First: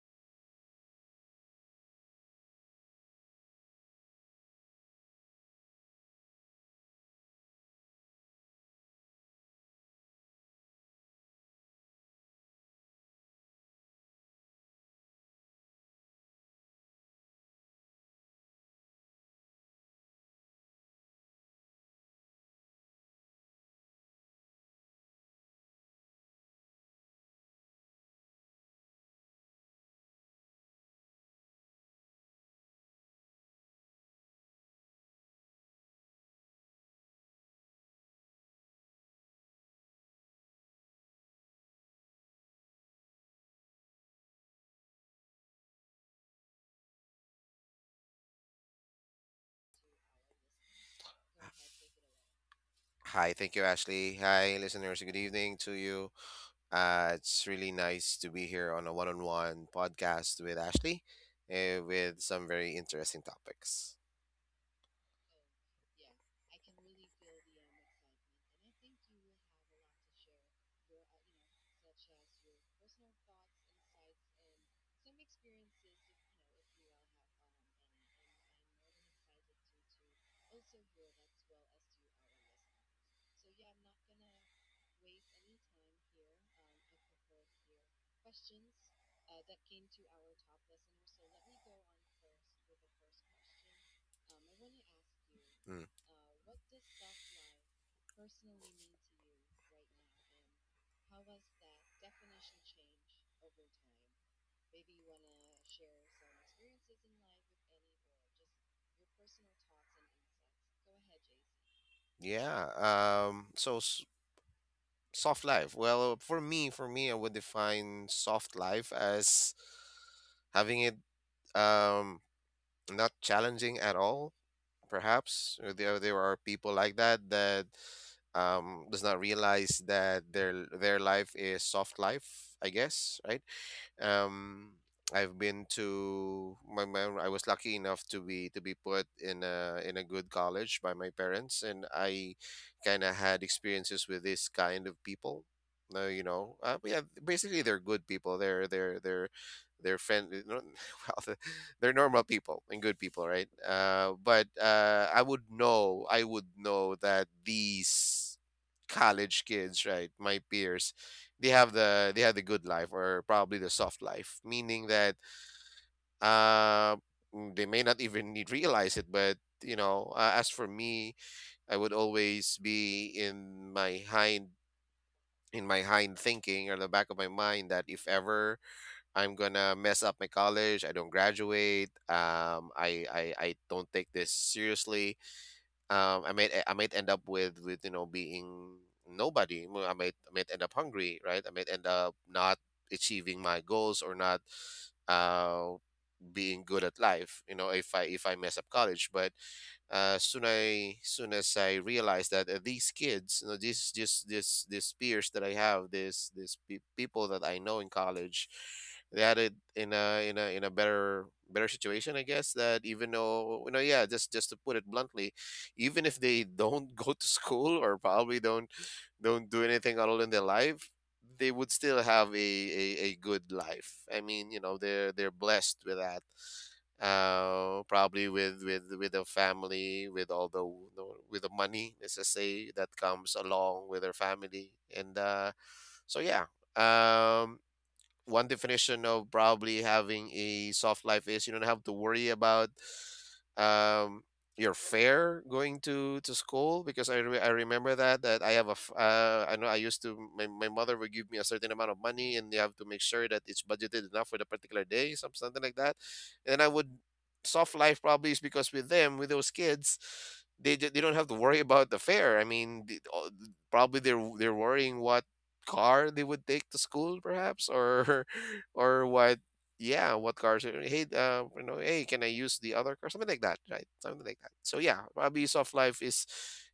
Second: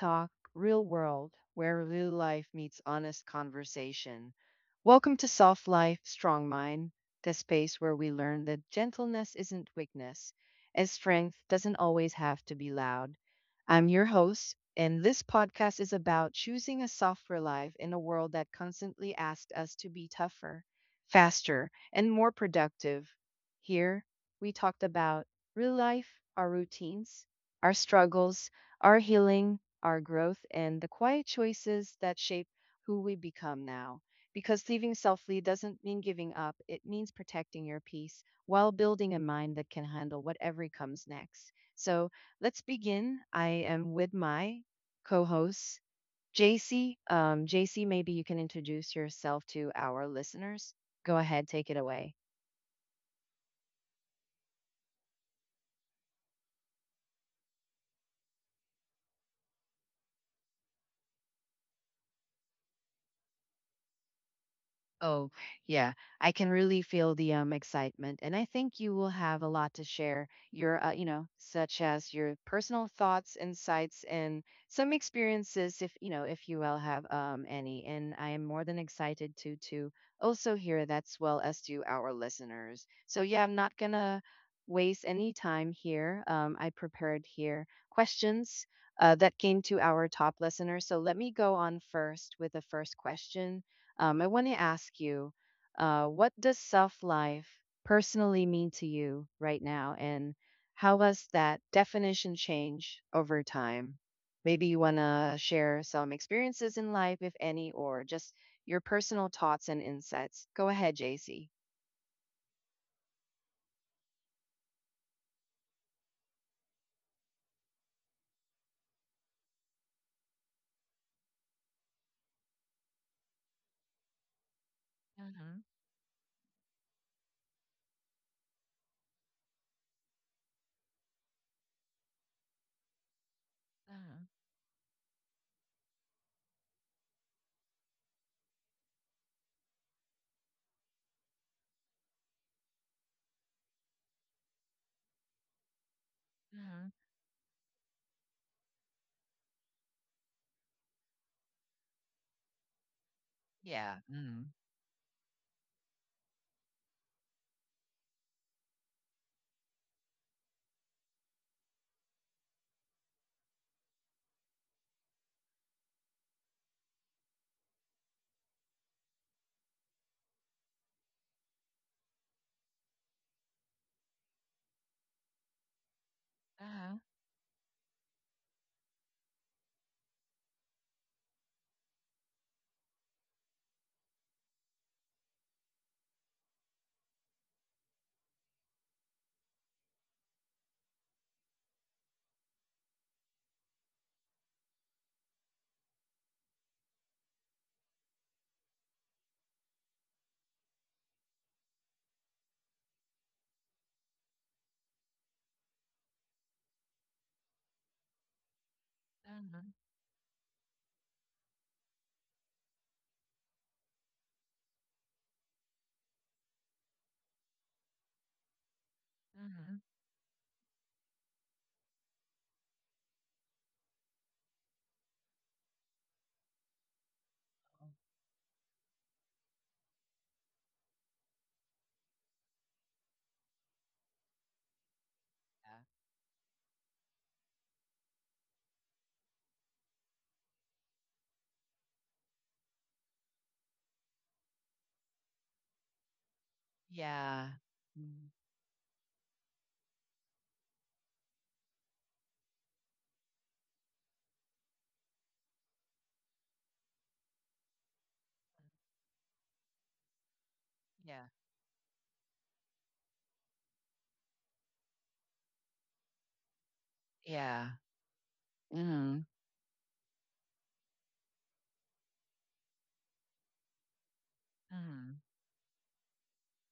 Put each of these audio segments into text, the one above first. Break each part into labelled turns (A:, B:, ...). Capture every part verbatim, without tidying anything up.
A: Talk, Real World, where real life meets honest conversation. Welcome to Soft Life, Strong Mind, the space where we learn that gentleness isn't weakness and strength doesn't always have to be loud. I'm your host, and this podcast is about choosing a softer life in a world that constantly asks us to be tougher, faster, and more productive. Here, we talked about real life, our routines, our struggles, our healing, our growth, and the quiet choices that shape who we become now. Because living selfly doesn't mean giving up, it means protecting your peace while building a mind that can handle whatever comes next. So let's begin. I am with my co host, J C. Um, J C, maybe you can introduce yourself to our listeners. Go ahead, take it away.
B: Hi, thank you, Ashley. Hi, listeners. Good evening to you. Uh, it's really nice to be here on a one on one podcast with Ashley, uh, with some very interesting topics.
A: Oh, yeah. I can really feel the um excitement, and I think you will have a lot to share. Your, uh, you know, such as your personal thoughts, insights, and some experiences, if you know, if you will have um any. And I am more than excited to to also hear that, as well as to our listeners. So yeah, I'm not gonna waste any time here. Um, I prepared here questions uh, that came to our top listeners. So let me go on first with the first question. Um, I want to ask you,
B: Mm.
A: uh, what does self life personally mean to you right now, and how has that definition changed over time? Maybe you want to share some experiences in life, if any, or just your personal thoughts and insights. Go ahead, J C.
B: Yeah. Um, so, s- soft life. Well, for me, for me, I would define soft life as having it, um, not challenging at all, perhaps. Or there there are people like that, that um does not realize that their their life is soft life, I guess, right?
A: Uh-huh.
B: um, I've been to my, my I was lucky enough to be to be put in a in a good college by my parents, and I kind of had experiences with this kind of people. No, you know, uh,
A: Uh-huh.
B: yeah, basically they're good people. They're they're they're they're friendly. Well, they're normal people and good people, right?
A: Yeah.
B: Uh, but
A: Mm.
B: uh, I would know, I would know that these college kids, right, my peers, they have the they have the good life, or probably the soft life, meaning that, uh, mm, they may not even need realize it. But, you know, uh, as for me, I would always be in my hind in my hind thinking, or the
A: Uh-huh.
B: back of my mind, that if ever I'm gonna mess up my college, I don't graduate, um, I I I don't take this seriously, um, I might I might end up with with you know being nobody. Well, I might I might end up hungry, right? I might end up not achieving my goals, or not, uh, being good at life, you know if i if i mess up college. But uh soon i soon as I realized that, uh, these kids, you know this just this these peers that I have, this this pe- people that I know in college, they had it in a in a in a better better situation, I guess. That even though, you know yeah, just just to put it bluntly, even if they don't go to school, or probably don't don't do anything at all in their life, they would still have a, a, a good life. I mean, you know, they're they're blessed with that. Uh, probably with with with a family, with all the, you know, with the money, let's just say, that comes along with their family. And uh, so, yeah. Um, one definition of probably having a soft life is you don't have to worry about, um your fare going to to school. Because I, re- I
A: Yeah. Yeah.
B: remember that
A: Mm.
B: that I have a f- uh, I know I used to my, my mother would give me a certain amount of money, and you have to make sure that it's budgeted enough for the particular day, some something like that. And I would soft life probably is because with them, with those kids, they, d- they don't have
A: Yeah.
B: to worry about the fare. I mean, the, all- probably they're they're worrying what car they would take to school,
A: Yeah.
B: perhaps. Or or
A: Mm.
B: what, yeah, what cars are- hey, uh, you know hey, can I use the other car, something like that, right? Something like that. So, yeah.
A: Mm.
B: Abuse of life is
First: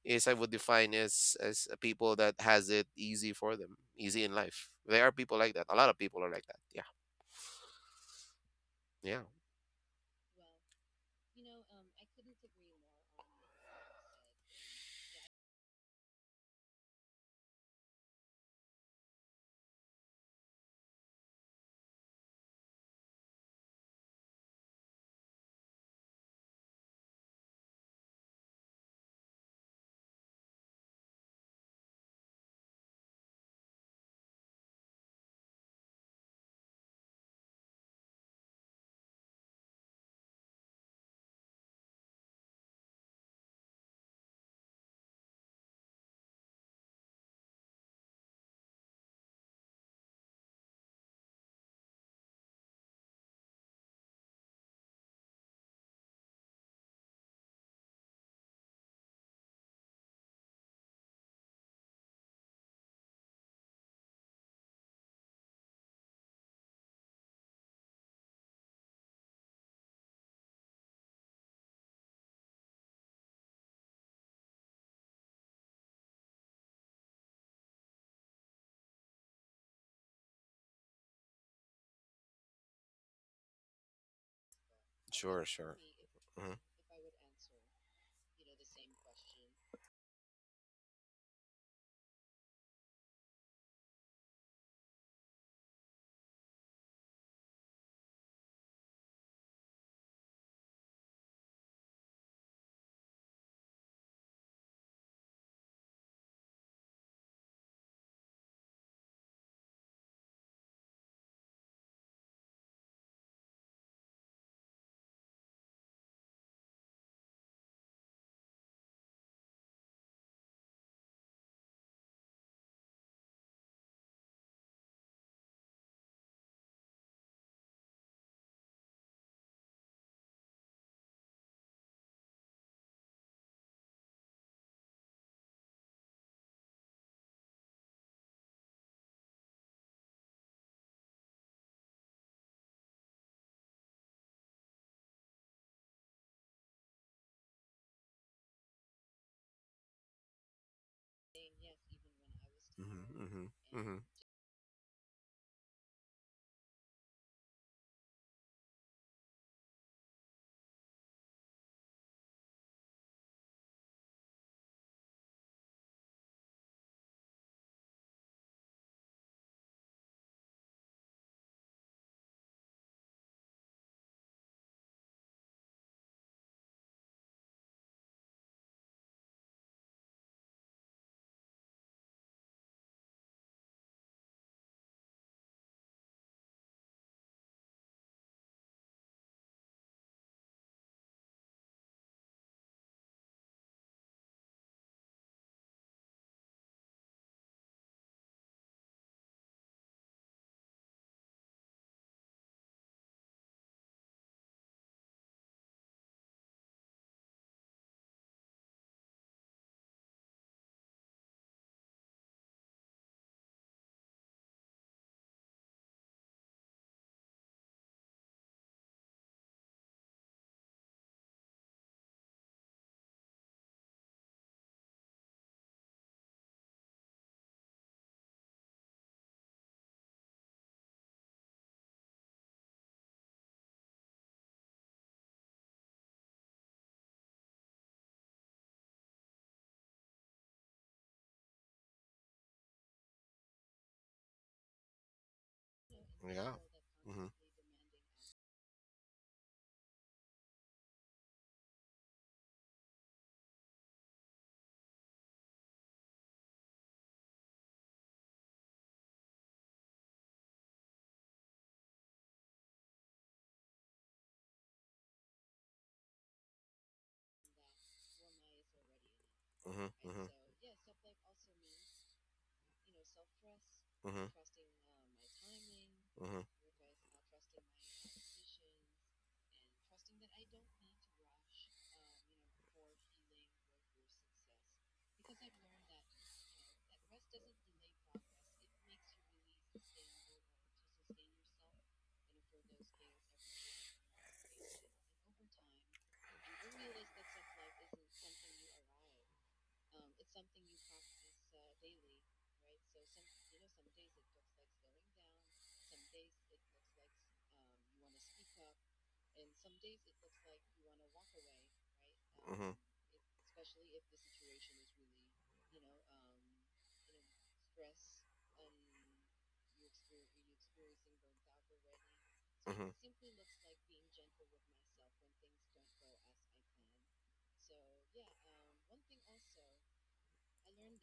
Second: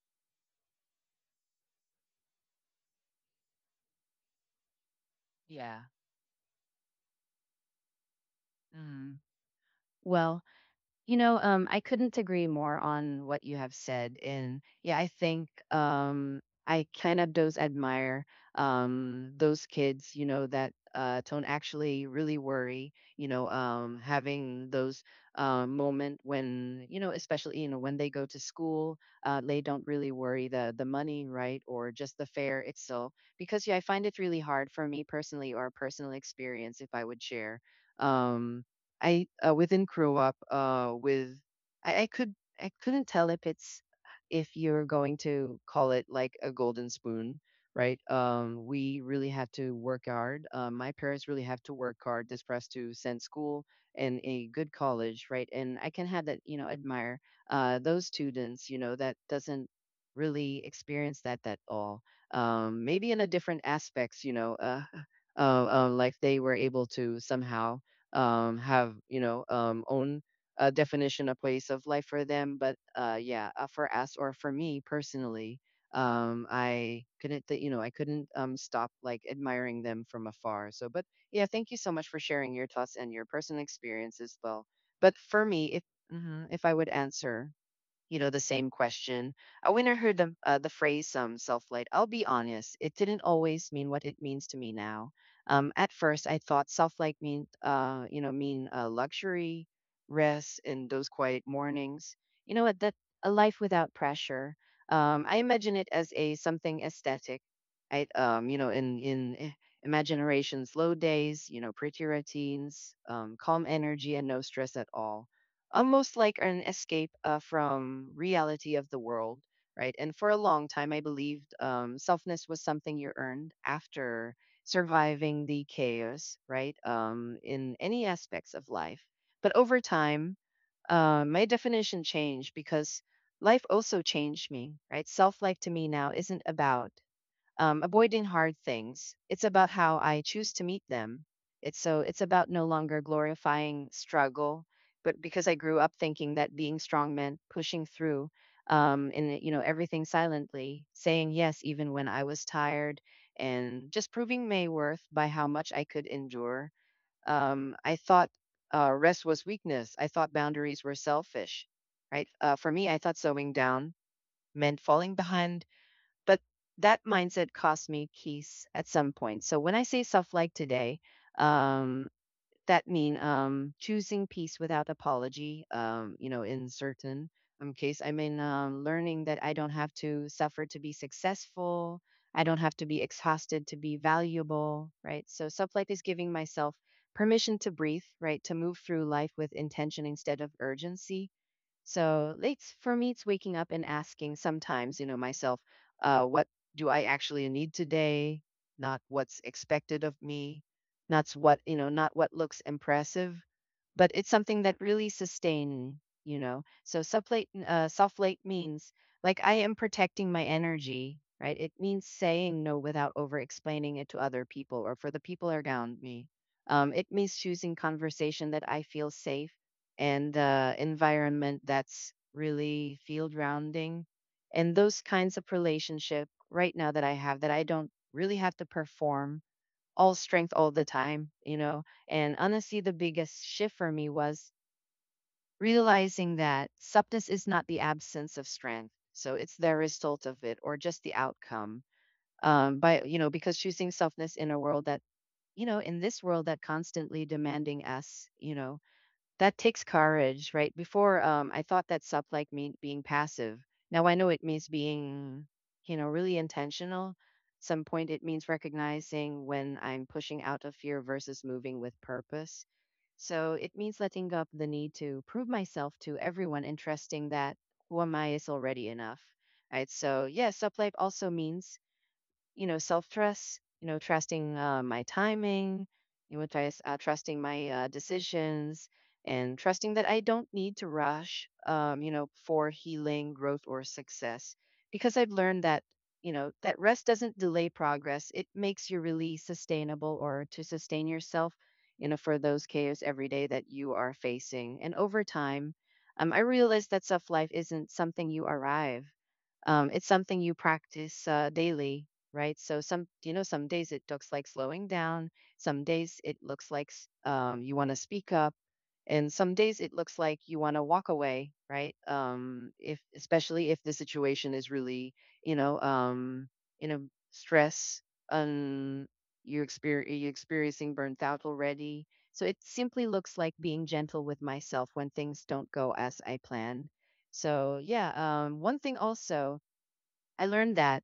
B: is I would define, as as a people that has it easy for them, easy in life. There are people like that. A
A: Yeah.
B: lot of people are like that. Yeah.
A: Mm.
B: Yeah.
A: Well, you know, um, I couldn't agree more on what you have said. And yeah, I think um, I kind of does admire um, those kids, you know, that uh, don't actually really worry, you know, um, having those uh, moment when, you know, especially, you know, when they go to school, uh, they don't really worry the, the money, right? Or just the fare itself. Because yeah, I find it really hard for me personally or a personal experience if I would share. Um, I uh, Within grow up uh, with I, I could I couldn't tell if it's if you're going to call it like a golden spoon, right? Um, we really have to work hard. Uh, my parents really have to work hard just for us to send school and a good college, right? And I can have that, you know, admire uh, those students, you know, that doesn't really experience that at all. Um, maybe in a different aspects, you know, uh, uh, uh, like they were able to somehow um, have you know um, own uh, definition a place of life for them but uh, yeah uh, for us or for me personally, um, I couldn't th- you know I couldn't um, stop like admiring them from afar. So but yeah, thank you so much for sharing your thoughts and your personal experience as well. But for
B: Sure,
A: me,
B: sure.
A: if mhm,
B: Hmm,
A: if I would answer, you know, the same question. Uh, when I heard the, uh, the phrase um, self light, I'll be honest, it didn't always mean what it means to me now. Um, at first, I thought self light mean, uh, you know, mean uh, luxury, rest, and those quiet mornings. You know what? That a life without pressure. Um, I imagine it as a something aesthetic. I, um, you know, in in eh, Imagination's low days, you know, pretty routines, um, calm energy, and no stress at all, almost like an escape uh, from reality of the world, right? And for a long time I believed um, selfness was something you earned after surviving the chaos, right? Um, in any aspects of life, but over time, uh, my definition changed because life also changed me, right? Self-like to me now isn't about um, avoiding hard things. It's about how I choose to meet them. It's so it's about no longer glorifying struggle, but because I grew up thinking that being strong meant pushing through, um, and you know everything silently, saying yes even when I was tired,
B: hmm,
A: and
B: hmm,
A: just proving my worth by how much I could endure. Um, I thought uh, Rest was weakness. I thought boundaries were selfish, right? Uh, for me, I thought slowing down meant falling behind, but that mindset cost me keys at some point. So when I say stuff like today, um, that mean um, choosing peace without apology. Um, you know, in certain um, case, I mean um, learning that I don't have to suffer to be successful. I don't have to be exhausted to be valuable, right? So stuff like this, giving myself permission to breathe, right, to move through life with intention instead of urgency. So it's for me, it's waking up and asking sometimes, you know, myself, uh, what do I actually need today? Not what's expected of me, not what, you know, not what looks impressive, but it's something that really sustain, you know. So sublate, uh, self-late means like I am protecting my energy, right? It means saying no without over-explaining it to other people or for the people around me. Um, it means choosing conversation that I feel safe and uh, environment that's really field rounding, and those kinds of relationship right now that I have, that I don't really have to perform all strength all the time, you know. And honestly, the biggest shift for me was realizing that substance is not the absence of strength. So it's the result of it or just the outcome, um, by you know because choosing softness in a world that, you know, in this
B: hmm.
A: world
B: Yeah.
A: that constantly demanding us, you know, that takes courage, right? Before, um, I thought that sup like me being passive. Now I know it means being, you know, really intentional. Some point it means recognizing when I'm pushing out of fear versus moving with purpose. So it means letting up the need to prove myself to everyone, and trusting that who am I is already enough. Right.
B: Mhm.
A: So
B: Mhm.
A: yeah, sup life also means, you know, self trust, you know,
B: Mhm.
A: trusting uh, my timing, you
B: Mhm.
A: know, trust, uh, trusting my uh, decisions, and trusting that I don't need to rush, um, you know, for healing, growth, or success. Because I've learned that, you know, that rest doesn't delay progress, it makes you really sustainable or to sustain yourself, you know, for those chaos every day that you are facing. And over time, um, I realized that self life isn't something you arrive, um, it's something you practice uh, daily, right? So some, you know, some days it looks like slowing down, some days it looks like s- um, you want to speak up, and some days it looks like you want to walk away, right? Um,
B: Mhm.
A: if, especially if the situation is really, you know, um, you know stress, um, you're, exper- you're experiencing burnt out already, so it
B: Mhm.
A: simply looks like being gentle with myself when things don't go as I plan. So yeah, um, one thing also I learned that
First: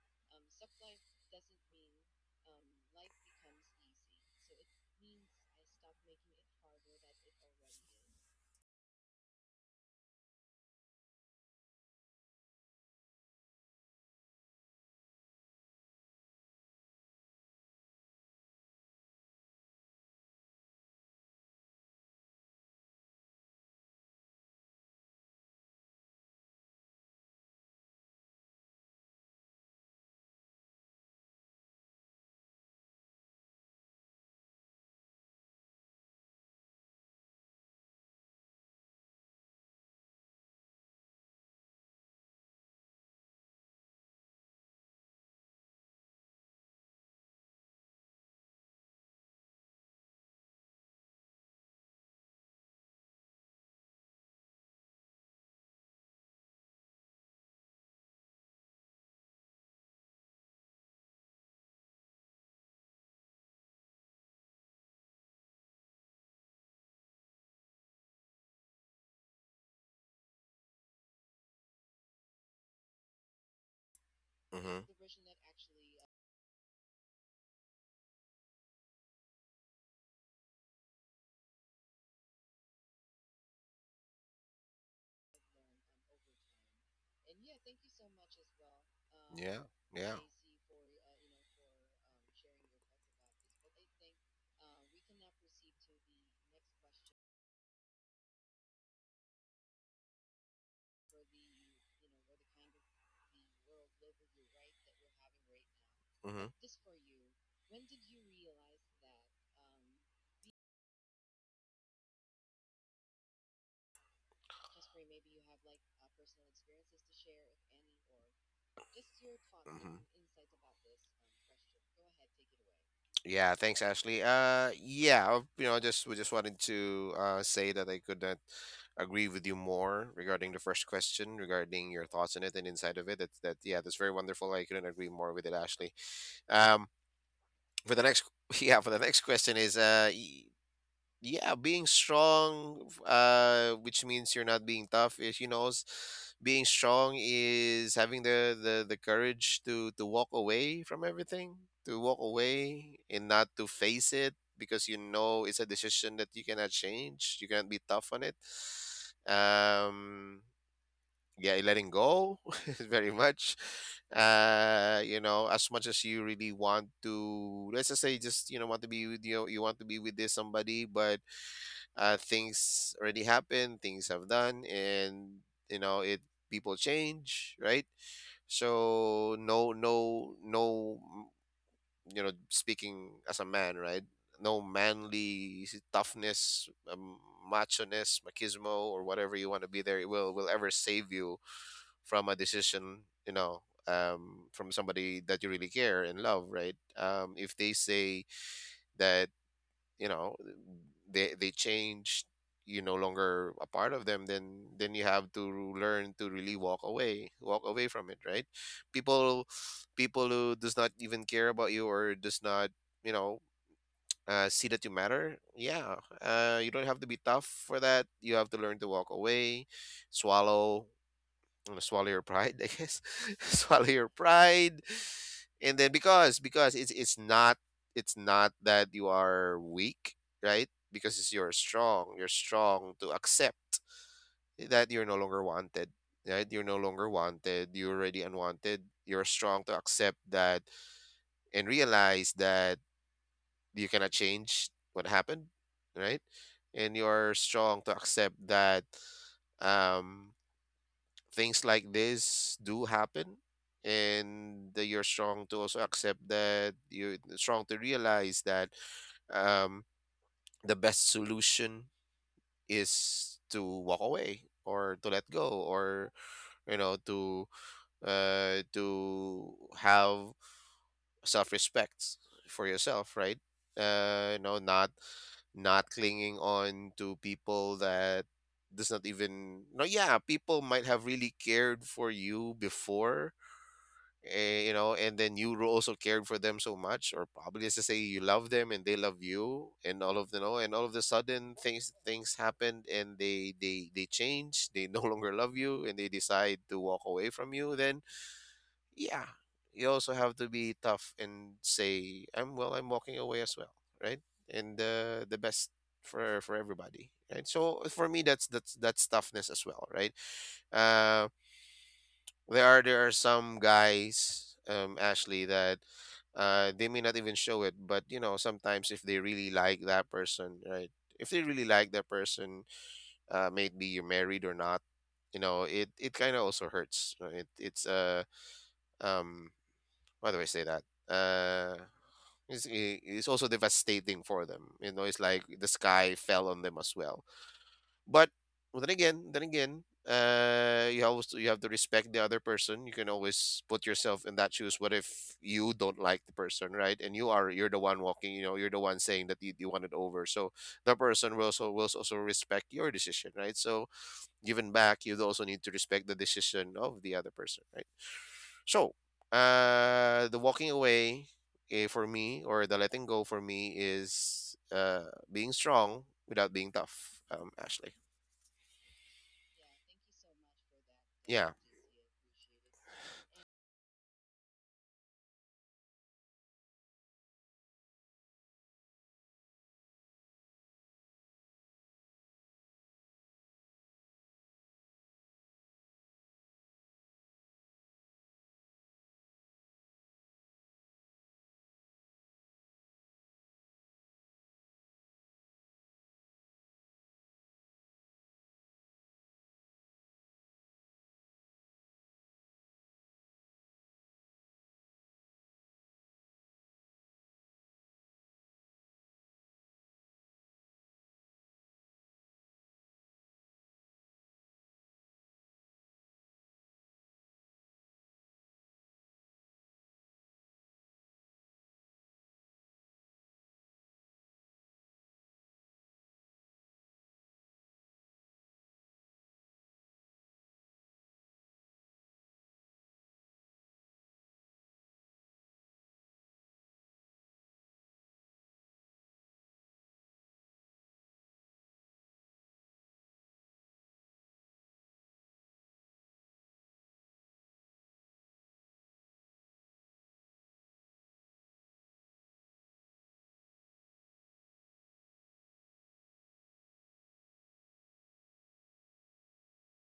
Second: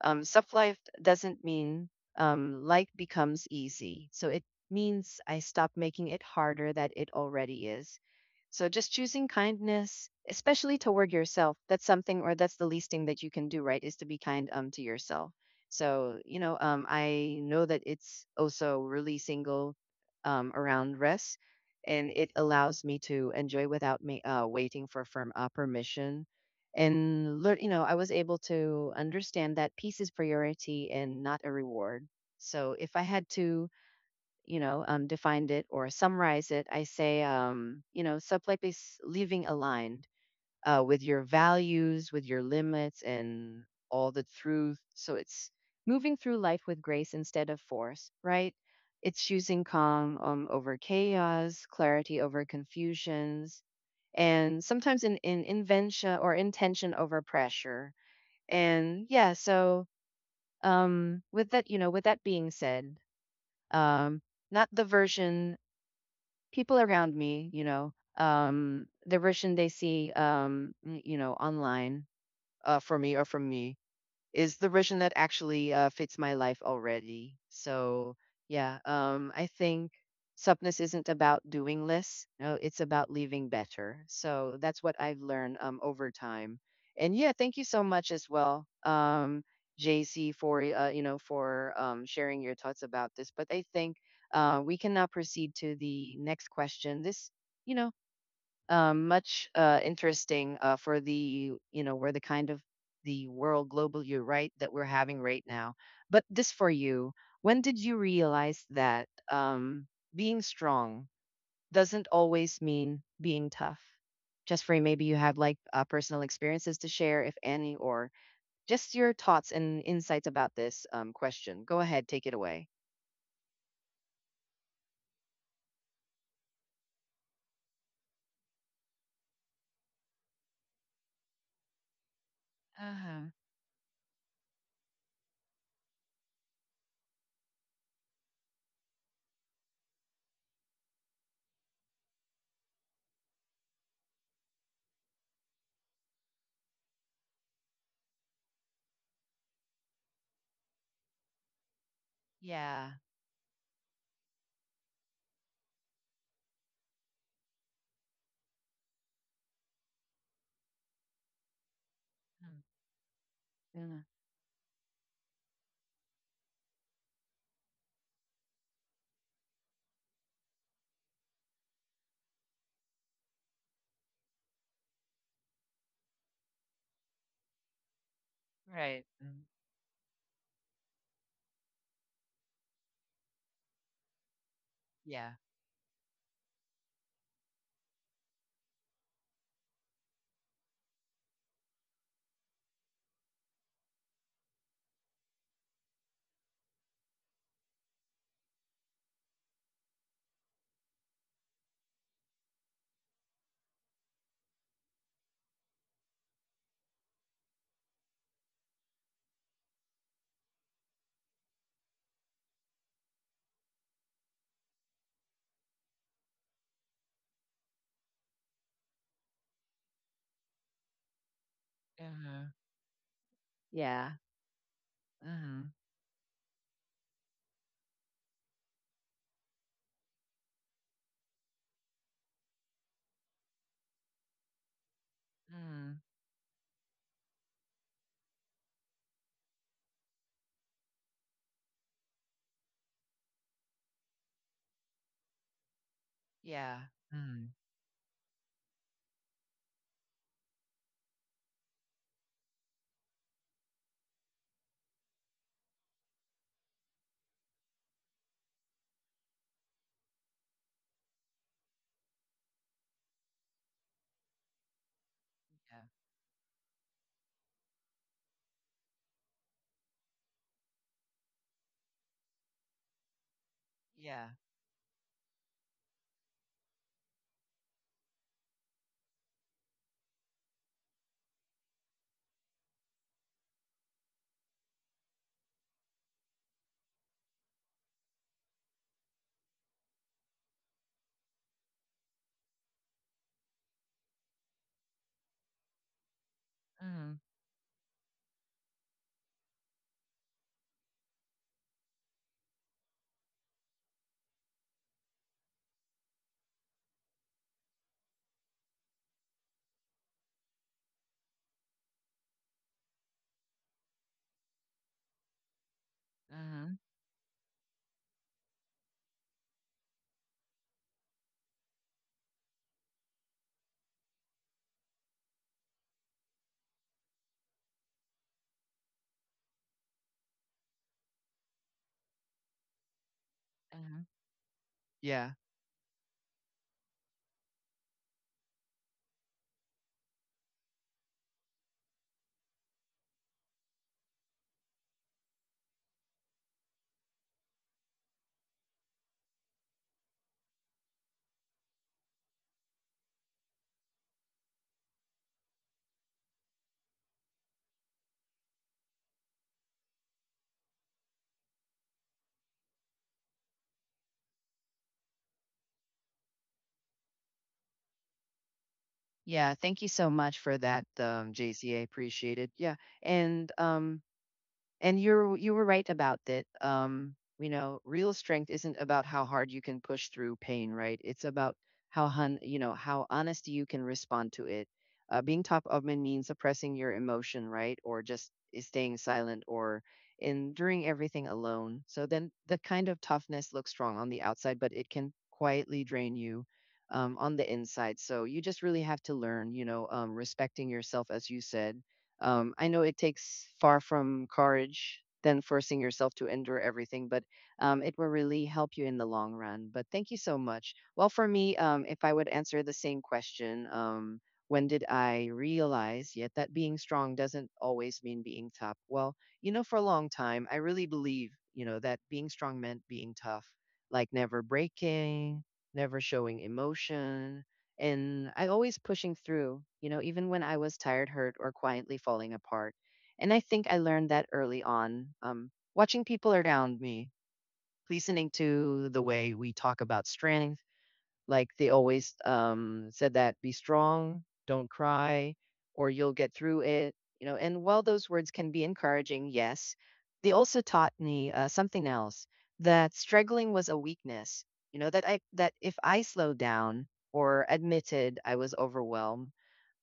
A: um, soft life doesn't mean um, life becomes easy. So it means I stop making it harder that it already is. So just choosing kindness, especially toward yourself, that's something or that's the least thing that you can do, right? Is to be kind um to yourself. So, you know, um I know that it's also really single um around rest, and it allows me to enjoy without me uh, waiting for firm uh, permission, and learn, you know, I was able to understand that peace is priority and not a reward. So if I had to, you know, um, define it or summarize it, I say, um, you know, self-like is living aligned uh, with your values, with your limits, and all the truth. So it's moving through life with grace instead of force, right? It's choosing calm um, over chaos, clarity over confusions, and sometimes in in invention or intention over pressure. And yeah, so um with that, you know, with that being said, um not the version people around me, you know, um the version they see um n- you know online, uh for me or from me, is the
B: Mhm.
A: version that actually uh, fits my life already. So yeah, um, I think supness isn't about doing less. No, it's about living better. So that's what I've learned um, over time. And yeah, thank you so much as well, um,
B: Yeah. Yeah.
A: J C, for uh, you know for um, sharing your thoughts about this. But I think uh, we can now proceed to the next question. This, you know um, much uh, interesting, uh, for the, you know where the kind of the world global, you, right, that we're having right now. But
B: Mhm.
A: this for you: when did you realize that um, being strong doesn't always mean being tough? Just for you, maybe you have like uh, personal experiences to share, if any, or just your thoughts and
B: Hmm.
A: insights about this um, question. Go ahead, take it away.
B: Yeah, thanks, Ashley. Uh, yeah, uh, you know, just we just wanted to, uh, say that I could not agree with you more regarding the first question, regarding your thoughts on it and inside of it.
A: Uh-huh.
B: That's that, yeah, that's very wonderful. I couldn't agree more with it, Ashley. Um, for the next, yeah, for the next question is, uh, y- yeah, being strong, uh, which means you're not being tough is, you know, s- being strong is having the, the, the courage to, to walk away from everything, to walk
A: Yeah.
B: away and not to face it, because, you know it's a decision that you cannot change. You cannot be tough on it. Um, yeah, letting go
A: Mm,
B: very much.
A: yeah.
B: Uh, you know, as much as you really want to, let's just say, just, you know, want to be with you, you want to be with this somebody. But, uh, things already happen, things have done, and you know it. People change, right?
A: Right.
B: So,
A: Mm.
B: no, no, no. Mm. You know, speaking as a man, right? No
A: Yeah.
B: manly, s- toughness, um, macho-ness, machismo, or whatever you want to be there, it will will ever save you from a decision. You know, um, from somebody that you really care and love, right? Um, if they say that, you know they they change, you're no longer a part of them, then then you have to learn to really walk away, walk away from it, right? People people who does not even care about you, or does not, you know uh, see that you matter, yeah. Uh, you don't have to be tough for that. You have to learn to walk away. swallow you know, Swallow your
A: Uh-huh.
B: pride, I guess. Swallow your
A: Yeah.
B: pride.
A: Uh-huh.
B: And then, because because it's it's not it's not that you are weak, right? Because it's you're strong. You're strong to accept that you're no longer wanted.
A: Mm,
B: Right? You're no longer wanted. You're already unwanted. You're strong to accept that, and realize that you cannot change what happened, right?
A: yeah.
B: And you're
A: Mm,
B: strong to accept that, um things like this do happen. And that you're strong to also accept that, you're strong to realize that, um, the best solution is to walk away, or to let go,
A: yeah.
B: or you know to uh, to have self-respect for yourself, right?
A: Yeah.
B: uh, you know not not clinging on to people that does not even, no, yeah, people might have really cared for you before, eh, you know, and then you also cared for them so much. Or probably, let's just say, you love them and they love you, and all of the know, and all of the sudden, things things happened, and they they they change. They no longer love you, and they decide to walk
A: Mhm,
B: away from you. Then, yeah, you also have to be tough and say, I'm well, I'm walking away as well, right? And uh, the best for for everybody, right? So for me, that's that's that's toughness as well, right? Uh. There are there are some guys, um, Ashley, that, uh
A: mhm,
B: they may not even show it. But, you know, sometimes, if they really like that person, right? If they really like that person, uh maybe you're married or not, you know, it it kind of also hurts. You know, It it's uh um how do I say that? Uh it's, i- it's also
A: mhm.
B: devastating for them. You know, it's
A: Yeah.
B: like the sky fell on them as well. But, well, then again, then again, uh, you always you have to respect the other person. You can always put yourself in that shoes. What if you don't like the person, right? And you are you're the one walking. You know, you're the one saying that you, you want it over. So the person will also will also respect your decision, right? So, given back, you also need to respect the decision of the other person, right? So uh, the walking away, eh, for me, or the letting go for me, is, uh being strong without being tough. Um, Ashley.
A: Yeah, thank you so much for that, um,
B: Yeah.
A: J C. Appreciate it. Yeah, and, um And you're you were right about that. Um, you know, real strength isn't about how hard you can push through pain, right? It's about how hun, you know, how honest you can respond to it. Uh, being top of mind means suppressing your emotion, right? Or just, eh, staying silent or enduring everything alone. So then the kind of toughness looks strong on the outside, but it can quietly drain you, um, on the inside. So you just really have to learn, you know, um, respecting yourself, as you said, um, I know it takes far from courage than forcing yourself to endure everything, but um, it will really help you in the long run. But thank you so much. Well, for me, um, if I would answer the same question, um, when did I realize yet that being strong doesn't always mean being tough? Well, you know, for a long time, I really believe, you know, that being strong meant being tough, like never breaking, never showing emotion, and I always pushing through, you know, even when I was tired, hurt, or quietly falling apart. And I think I learned that early on, um, watching people around me, listening to the way we talk about strength, like they always um, said that be strong, don't cry, or you'll get through it. You know, and while those words can be encouraging, yes, they also taught me uh, something else: that struggling was a weakness. You know that I that if I slowed down or admitted I was overwhelmed,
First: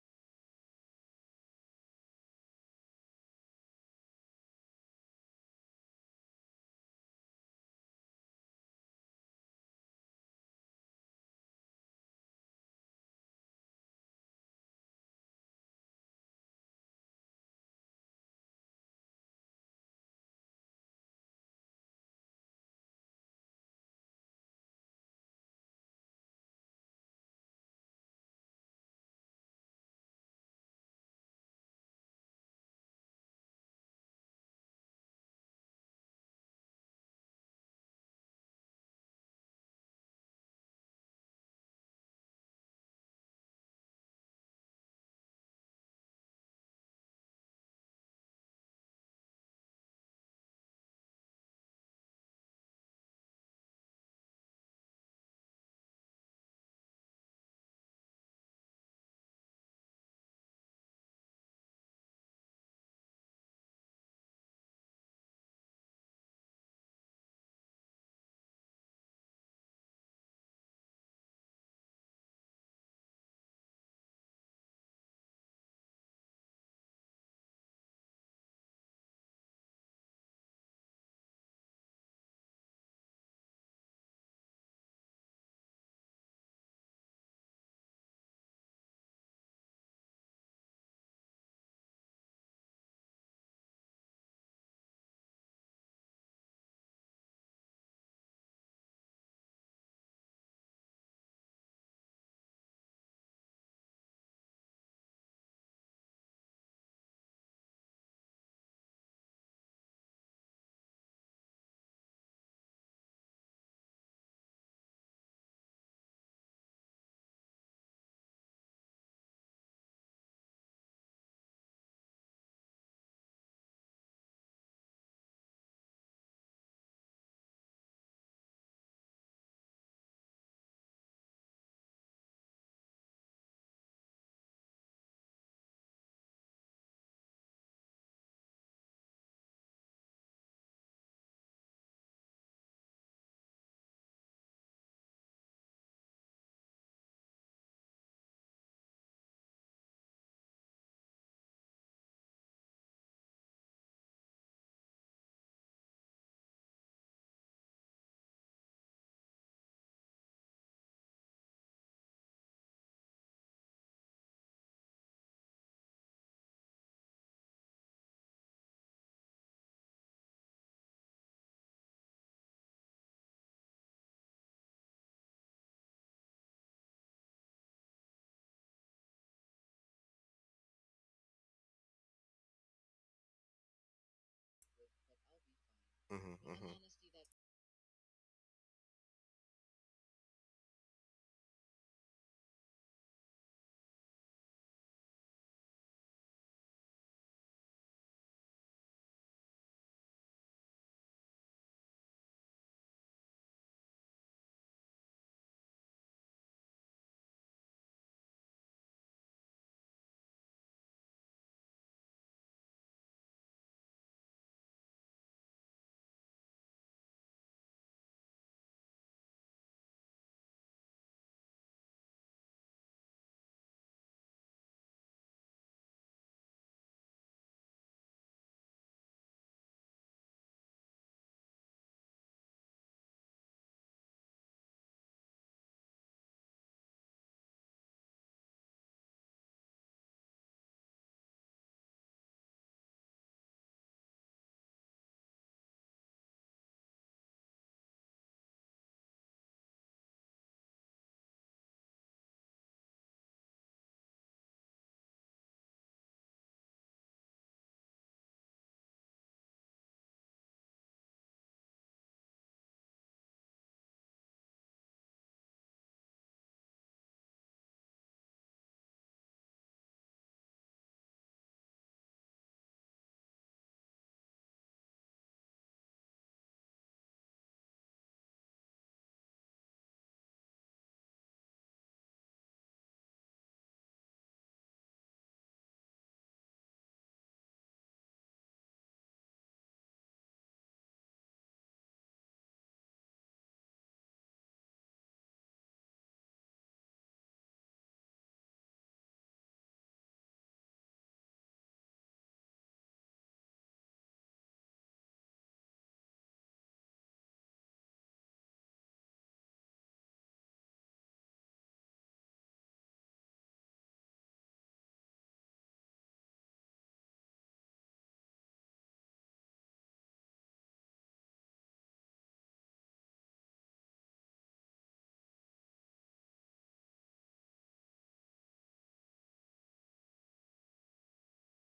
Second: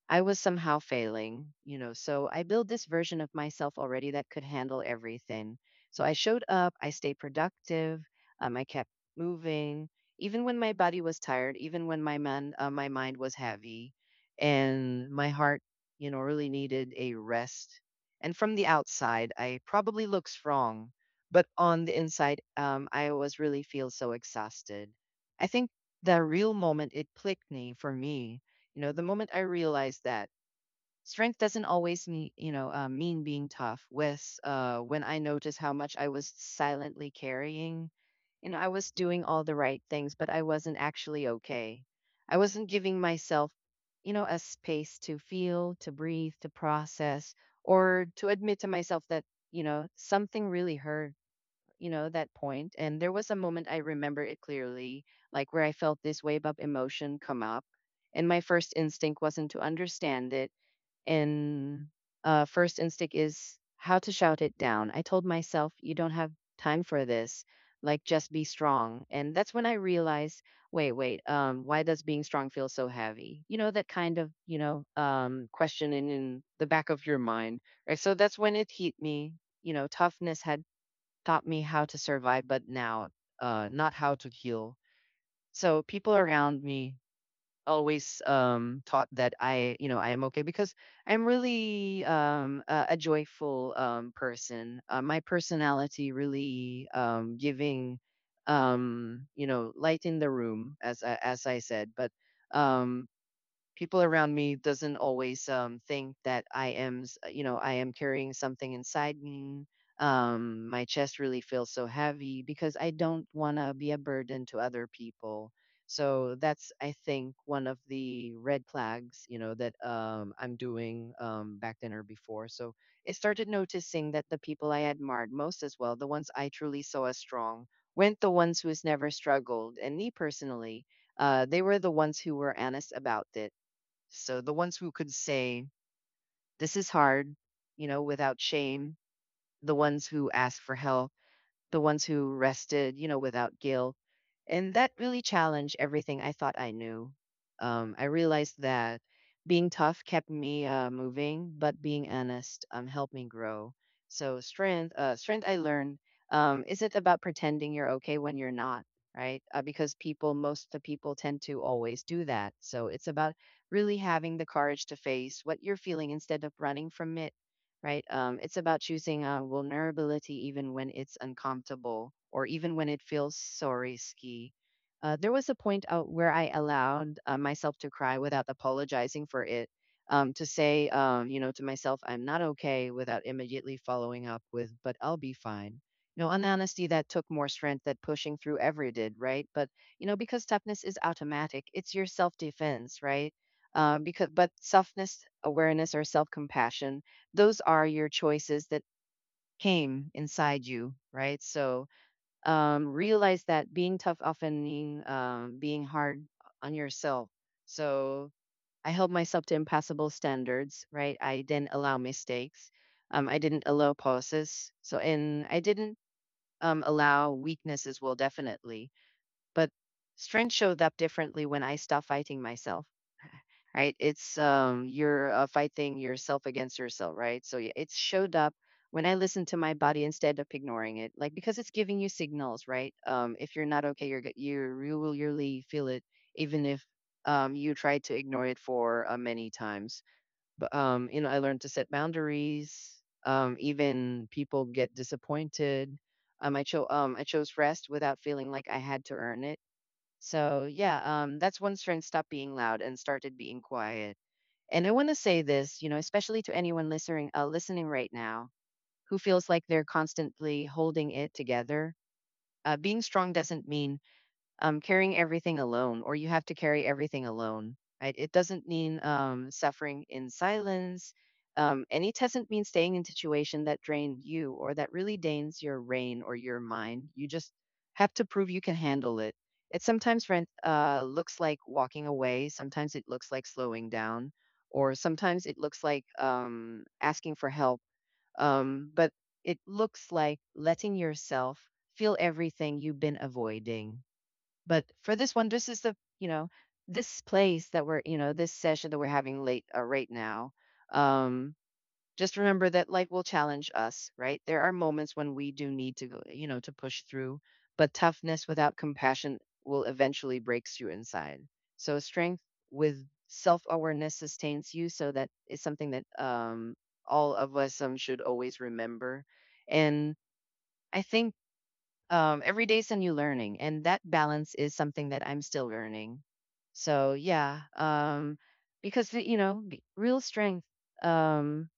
A: I was somehow failing, you know. So I built this version of myself already that could handle everything. So I showed up, I stayed productive, um, I kept moving, even when my body was tired, even when my man, uh, my mind was heavy, and my heart, you know, really needed a rest. And from the outside, I probably looked strong, but on the inside, um, I was really feel so exhausted. I think the real moment it clicked me for me you know, the moment I realized that strength doesn't always mean, you know, uh, mean being tough. With uh, When I noticed how much I was silently carrying, you know, I was doing all the right things, but I wasn't actually okay. I wasn't giving myself, you know, a space to feel, to breathe, to process, or to admit to myself that, you know, something really hurt, you know, that point. And there was a moment, I remember it clearly, like where I felt this wave of emotion come up, and my first instinct wasn't to understand it, and uh, first instinct is how to shout it down. I told myself, you don't have time for this, like just be strong. And that's when I realized, wait, wait, um why does being strong feel so heavy? You know, that kind of, you know, um question in, in the back of your mind, right? So that's when it hit me. You know, toughness had taught me how to survive, but now, uh, not how to heal. So people around me always um, taught that I, you know, I am okay because I'm really, um, a, a joyful, um, person. Uh, my personality really, um, giving, um, you know, light in the room, as I- as I said, but. Um, People around me doesn't always um, think that I am, s- you know, I am carrying something inside me. Um, my chest really feels so heavy because I don't want to be a burden to other people. So that's, I think, one of the red flags, you know, that um, I'm doing, um, back then or before. So I started noticing that the people I admired most as well, the ones I truly saw as strong, weren't the ones who's never struggled. And me personally, uh, they were the ones who were honest about it. So the ones who could say, "This is hard," you know, without shame, the ones who ask for help, the ones who rested, you know, without guilt. And that really challenged everything I thought I knew. Um, I realized that being tough kept me uh, moving, but being honest um, helped me grow. So strength, uh, strength I learned, um, isn't about pretending you're okay when you're not, right? Uh, because people, most of the people tend to always do that. So it's about really having the courage to face what you're feeling instead of running from it, right? Um, it's about choosing uh, vulnerability even when it's uncomfortable or even when it feels so risky. Uh, there was a point out where I allowed uh, myself to cry without apologizing for it, um, to say, um, you know, to myself, I'm not okay, without immediately following up with, but I'll be fine. You know,
B: Hmm.
A: an
B: Hmm.
A: honesty that took more strength than pushing through ever did, right? But, you know, because toughness is automatic, it's your self defense, right? Uh, because, but softness, awareness, or self compassion, those are your choices that came inside you, right? So, um, realize that being tough often mean, um, being hard on yourself. So I held myself to impassable standards, right? I didn't allow mistakes. Um, I didn't allow pauses. So and I didn't, um, allow weakness as well, definitely. But strength showed up differently when I stopped fighting myself, right? It's, um you're, uh, fighting yourself against yourself, right? So yeah, it showed up when I listened to my body instead of ignoring it, like because it's giving you signals, right? Um, if you're not okay, you're g- you you will really feel it, even if, um you try to ignore it for uh, many times. But, um, you know, I learned to set boundaries. Um, even people get disappointed. Um, I chose um I chose rest without feeling like I had to earn it. So yeah, um, that's when strength stopped being loud and started being quiet. And I want to say this, you know, especially to anyone listening uh, listening right now, who feels like they're constantly holding it together. Uh, being strong doesn't mean um, carrying everything alone, or you have to carry everything alone, right? It doesn't mean um, suffering in silence. Um, and it doesn't mean staying in situation that drained you or that really drains your brain or your mind. You just have to prove you can handle it. It sometimes rent, uh, looks like walking away. Sometimes it looks like slowing down, or sometimes it looks like um, asking for help. Um, but it looks like letting yourself feel everything you've been avoiding. But for this one, this is the, you know this place that we're, you know this session that we're having late, uh, right now. Um, just remember that life will challenge us, right? There are moments when we do need to go, you know, to push through, but toughness without compassion will eventually break through inside. So strength with self-awareness sustains you. So that is something that, um, all of us, um, should always remember. And I think, um, every day is a new learning, and that balance is something that I'm still learning. So yeah, um, because the- you know, the real strength, um,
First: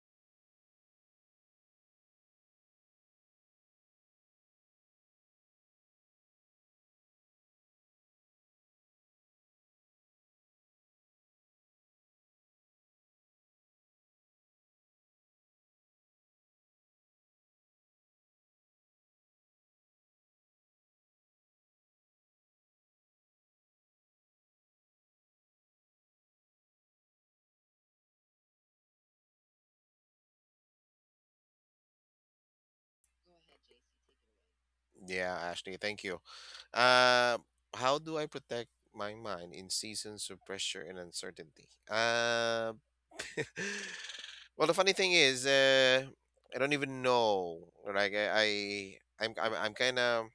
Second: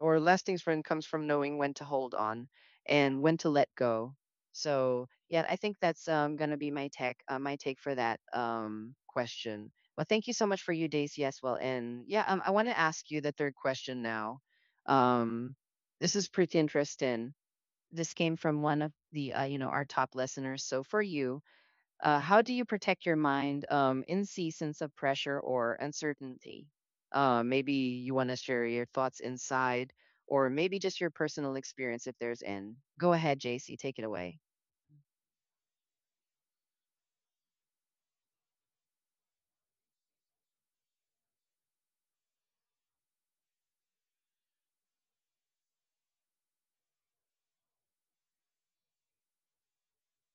A: or lasting strength comes from knowing when to hold on and when to let go. So yeah, I think that's um, gonna be my tech, uh, my take for that, um, question. Well, thank you so much for you, Daisy, as well. And yeah, um, I want to ask you the third question now. Um, this is pretty interesting. This came from one of the, uh, you know, our top listeners. So for you, uh, how do you protect your mind um, in seasons of pressure or uncertainty? Uh, maybe you want to share your thoughts inside, or maybe just your personal experience if there's in. Go ahead, J C, take it away.
B: Yeah, Ashley, thank you. Uh, how do I protect my mind in seasons of pressure and uncertainty? Uh, well, the funny thing is, uh, I don't even know. Like, I, I I'm, I'm, I'm kind of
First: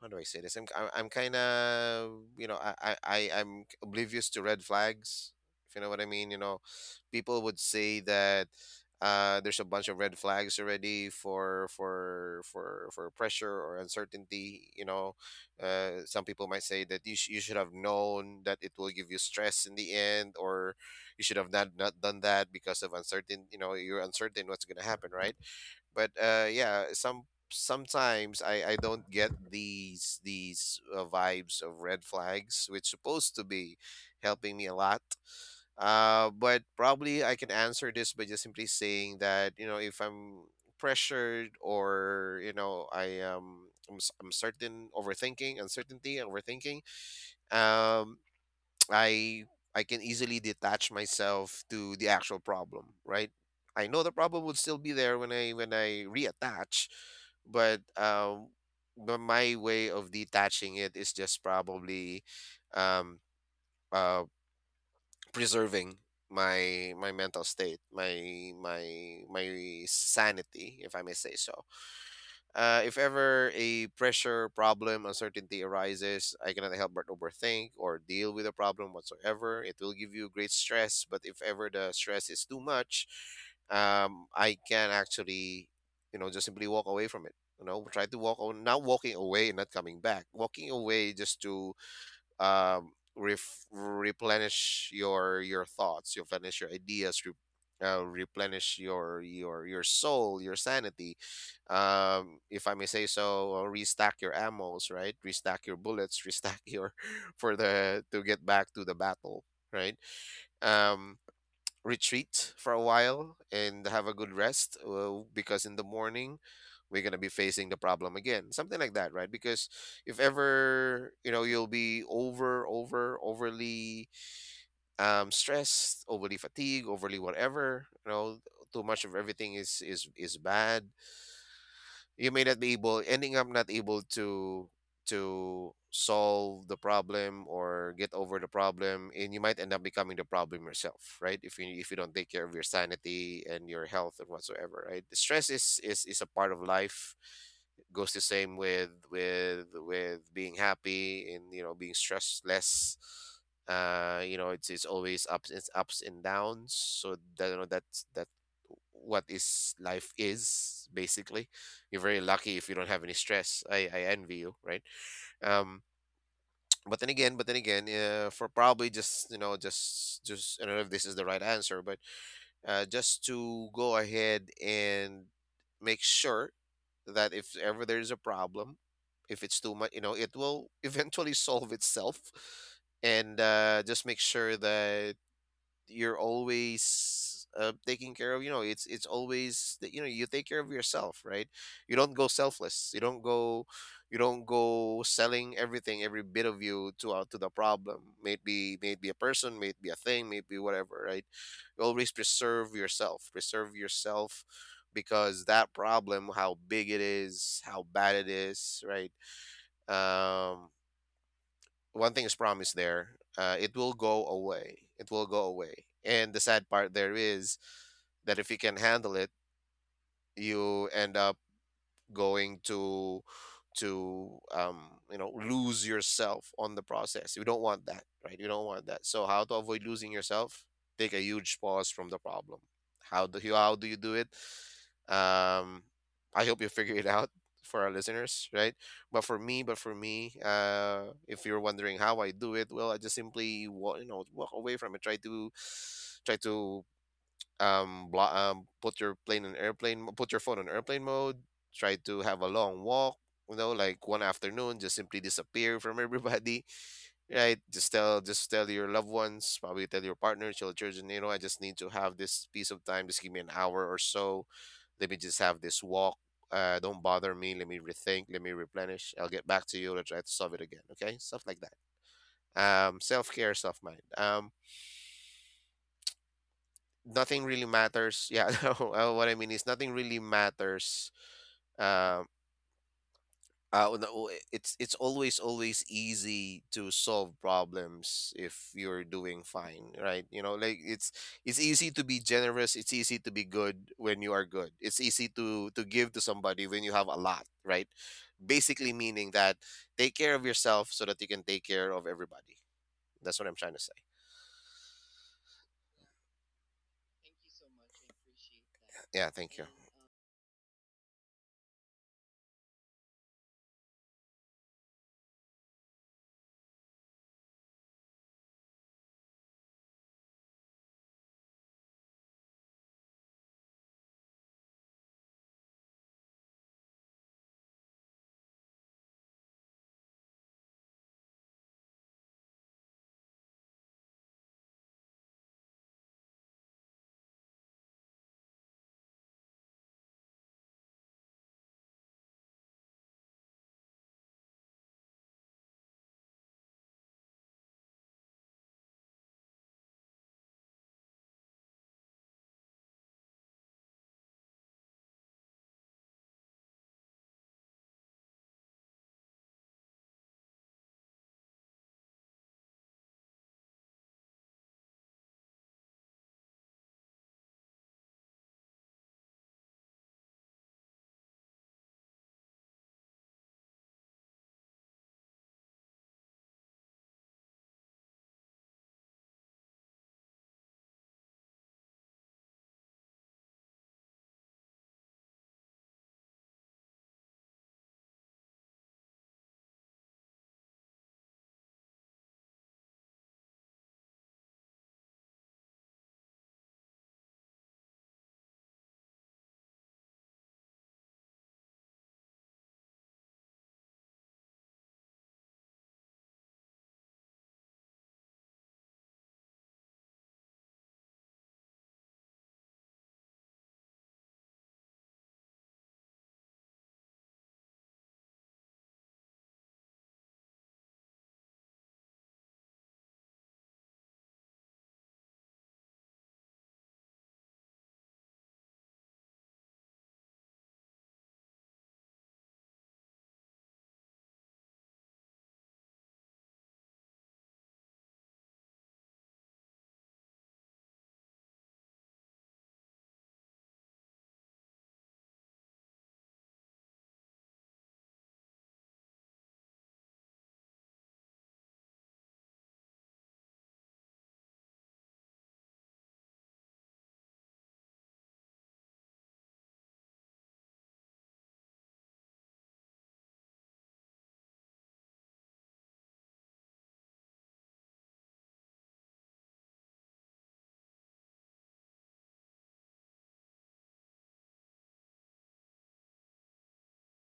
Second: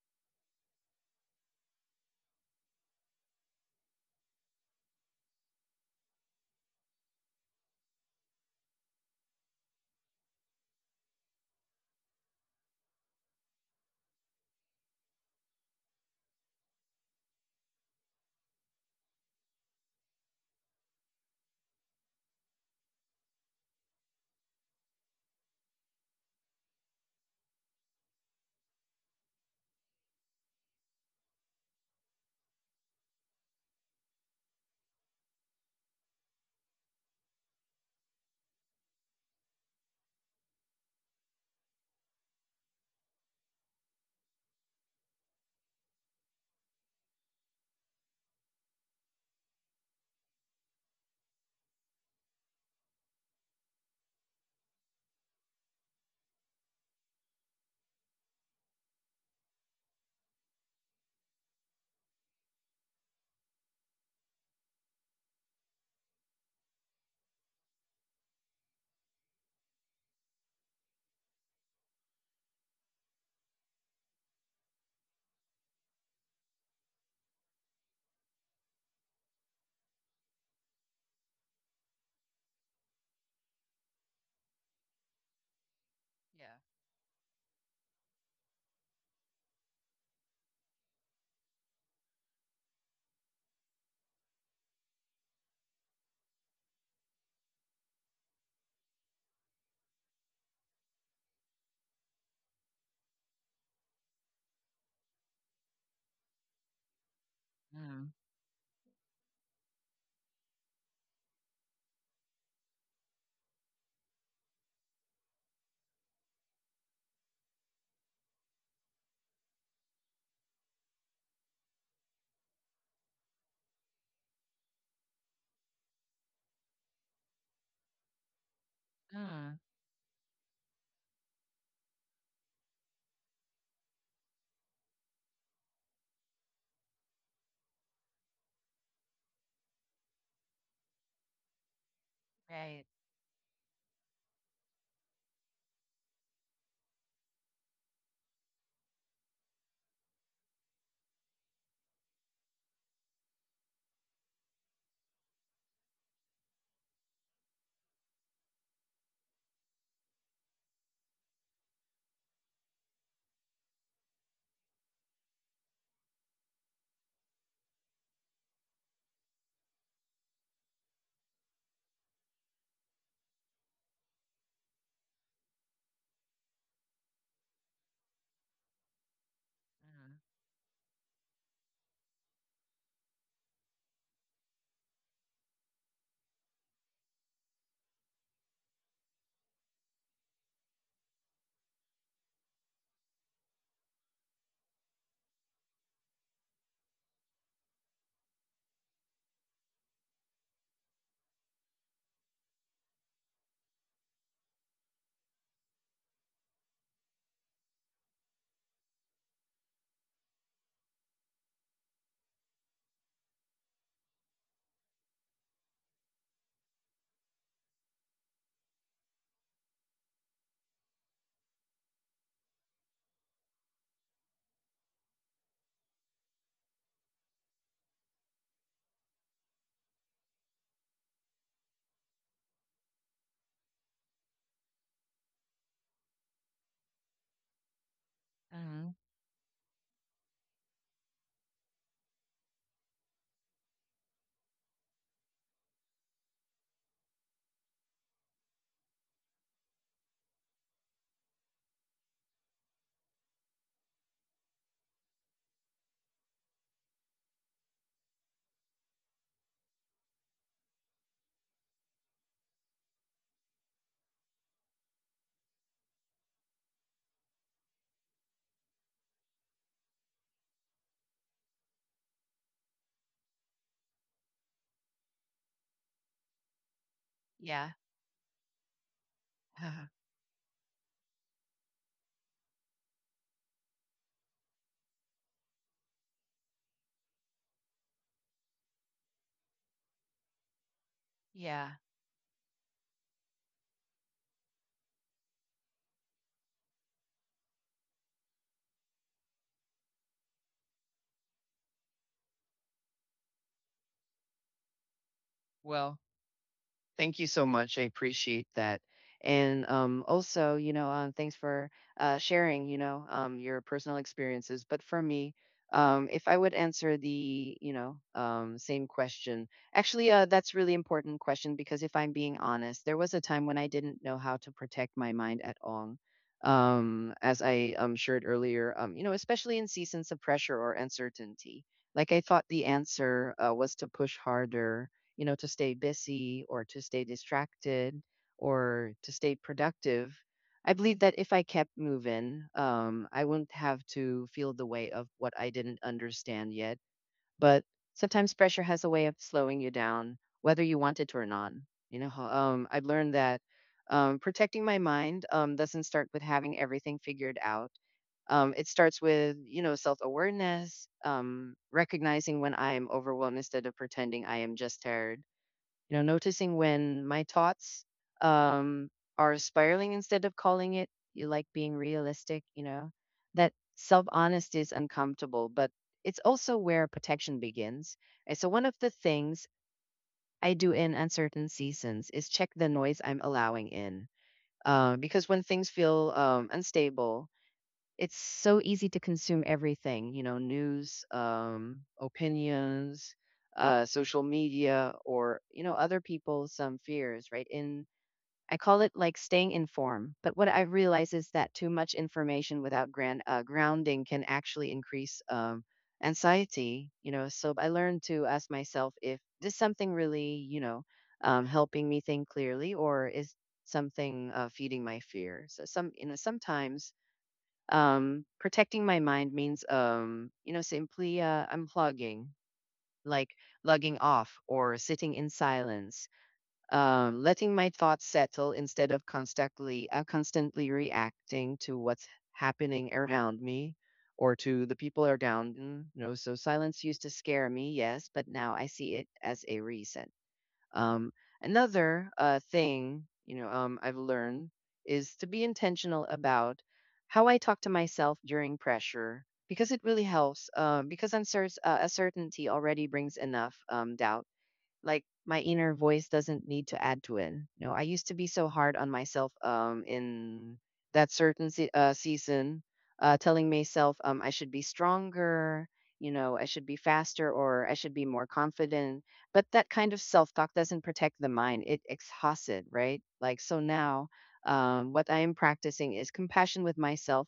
B: how do I say this? I'm I'm, I'm kind of, you know I, I I I'm oblivious to red flags. If you know what I mean, you know, people would say that, uh, there's a bunch of red flags already for for for for pressure or uncertainty. You know, uh, some people might say that you sh- you should have known that it will give you stress in the end, or you should have not not done that because of uncertain. You know, you're uncertain what's going to happen, right? but uh yeah, some sometimes i i don't get these these uh, vibes of red flags, which supposed to be helping me a lot. Uh but probably I can answer this by just simply saying that, you know if I'm pressured, or, you know i am i'm, s- I'm certain overthinking, uncertainty overthinking, um I I can easily detach myself to the actual problem, right? I know the problem would still be there when I when I reattach, but um, but my way of detaching it is just probably, um, uh, preserving my my mental state, my my my sanity, if I may say so. Uh, if ever a pressure, problem, uncertainty arises, I cannot help but overthink or deal with the problem whatsoever. It will give you great stress, but if ever the stress is too much, um, I can actually, you know,
A: Yeah.
B: just simply walk away from it. You know, try to walk on, not walking away and not coming back. Walking away just to um, ref- replenish your your thoughts, replenish your ideas, re- uh, replenish your your your soul, your sanity. Um, if I may say so, or restack your ammos, right? Restack your bullets, restack your for the
A: Mm.
B: to get back to the battle, right? Um, Retreat for a while and have a good rest uh, because in the morning we're going to be facing the problem again, something like that, right? Because if ever, you know, you'll be over over overly um stressed, overly fatigued, overly whatever, you know, too much of everything
A: Mm.
B: is is is bad. You may not be able, ending up not able to to solve the problem or get over the problem, and you might end up becoming the problem yourself, right? If you if you don't take care of your
A: Right.
B: sanity and your health and whatsoever, right? The stress is is is a part of life. Goes the same with with with being happy and, you know, being stress less. Uh you know, it's it's always ups, it's ups and downs, so that, you know, that's that. What is life is basically. You're very lucky if you don't have any stress. I, I envy you, right? Um, but then again, but then again, uh, for probably just, you know, just just I don't know if this is the right answer, but uh, just to go ahead and make sure that if ever there is a problem, if it's too much, you know, it will eventually solve itself, and uh, just make sure that you're always uh, taking care of, you know, it's it's always that, you know, you take care of yourself, right? You don't go selfless, you don't go, you don't go selling everything, every bit of you to out, to the problem, may it be, may it be a person, may it be a thing, may it be whatever, right? You always preserve yourself, preserve yourself. Because that problem, how big it is, how bad it is, right? um One thing is promised there. Uh, it will go away, it will go away. And the sad part there is that if you can handle it, you end up going to to um you know, lose yourself on the process. You don't want that, right? You don't want that. So how to avoid losing yourself? Take a huge pause from the problem. How do you how do you do it? um I hope you figure it out for our listeners,
A: Mm.
B: right?
A: Mm.
B: But for me, but for me, uh if you're wondering how I do it, well, I just simply wa- you know, walk away from it. Try to, try to um, blo- um put your plane in airplane mo- Put your phone on airplane mode. Try to have a long walk, you know, like one afternoon. Just simply disappear from everybody. Right, just tell, just tell your loved ones, probably tell your partners, your children, you know, I just need to have this piece of time, just give me an hour or so. Let me just have this walk. Uh, don't bother me, let me rethink, let me replenish. I'll get back to you, I'll try to solve it again. Okay, stuff like that. Um self-care, self-mind. Um nothing really
A: Yeah.
B: matters. Yeah, no, uh, what I mean is nothing really matters. Um, uh, oh, no, oh, it's it's always always easy to solve problems if you're doing fine, right? You know, like it's it's
A: Yeah.
B: easy to be generous. It's easy to be good when you are good. It's easy to to give to somebody when you have a lot, right? Basically meaning that, take care of yourself so that you can take care of everybody. That's what I'm trying to say.
A: Well, thank you so much. I appreciate that.
B: Yeah, thank you.
A: And, um, also, you know, um, thanks for uh, sharing, you know, um, your personal experiences. But for me, um, if I would answer the, you know, um, same question, actually, uh, that's really important question because if I'm being honest, there was a time when I didn't know how to protect my mind at all. Um, as I um, shared earlier, um, you know, especially in seasons of pressure or uncertainty, like I thought the answer uh, was to push harder, you know, to stay busy or to stay distracted or to stay productive. I believe that if I kept moving, um, I wouldn't have to feel the weight of what I didn't understand yet. But sometimes pressure has a way of slowing you down, whether you want it or not. You know, um, I've learned that um, protecting my mind um, doesn't start with having everything figured out. Um, it starts with you know self-awareness, um, recognizing when I'm overwhelmed instead of pretending I am just tired, you know noticing when my thoughts um are spiraling instead of calling it you like being realistic. You know that self honesty is uncomfortable, but it's also where protection begins. And so one of the things I do in uncertain seasons is check the noise I'm allowing in, uh, because when things feel um, unstable, it's so easy to consume everything, you know, news, um, opinions, uh, social media, or, you know, other people's some fears, right? In I call it like staying informed. But what I realize is that too much information without grand, uh, grounding can actually increase um, anxiety, you know. So I learned to ask myself if this something really, you know, um, helping me think clearly, or is something uh, feeding my fear? So some, you know, sometimes um protecting my mind means um you know simply uh unplugging, like logging off or sitting in silence, um letting my thoughts settle instead of constantly uh, constantly reacting to what's happening around me or to the people around me, you know. So silence used to scare me, yes, but now I see it as a reset. um, Another uh, thing, you know, um, I've learned is to be intentional about how I talk to myself during pressure, because it really helps. Uh, because uncer- uh, uncertainty already brings enough um, doubt. Like my inner voice doesn't need to add to it. You know, I used to be so hard on myself um in that certain se- uh, season, uh, telling myself um I should be stronger, you know, I should be faster, or I should be more confident. But that kind of self-talk doesn't protect the mind. It exhausts it, right? Like, so now, um, what I am practicing is compassion with myself.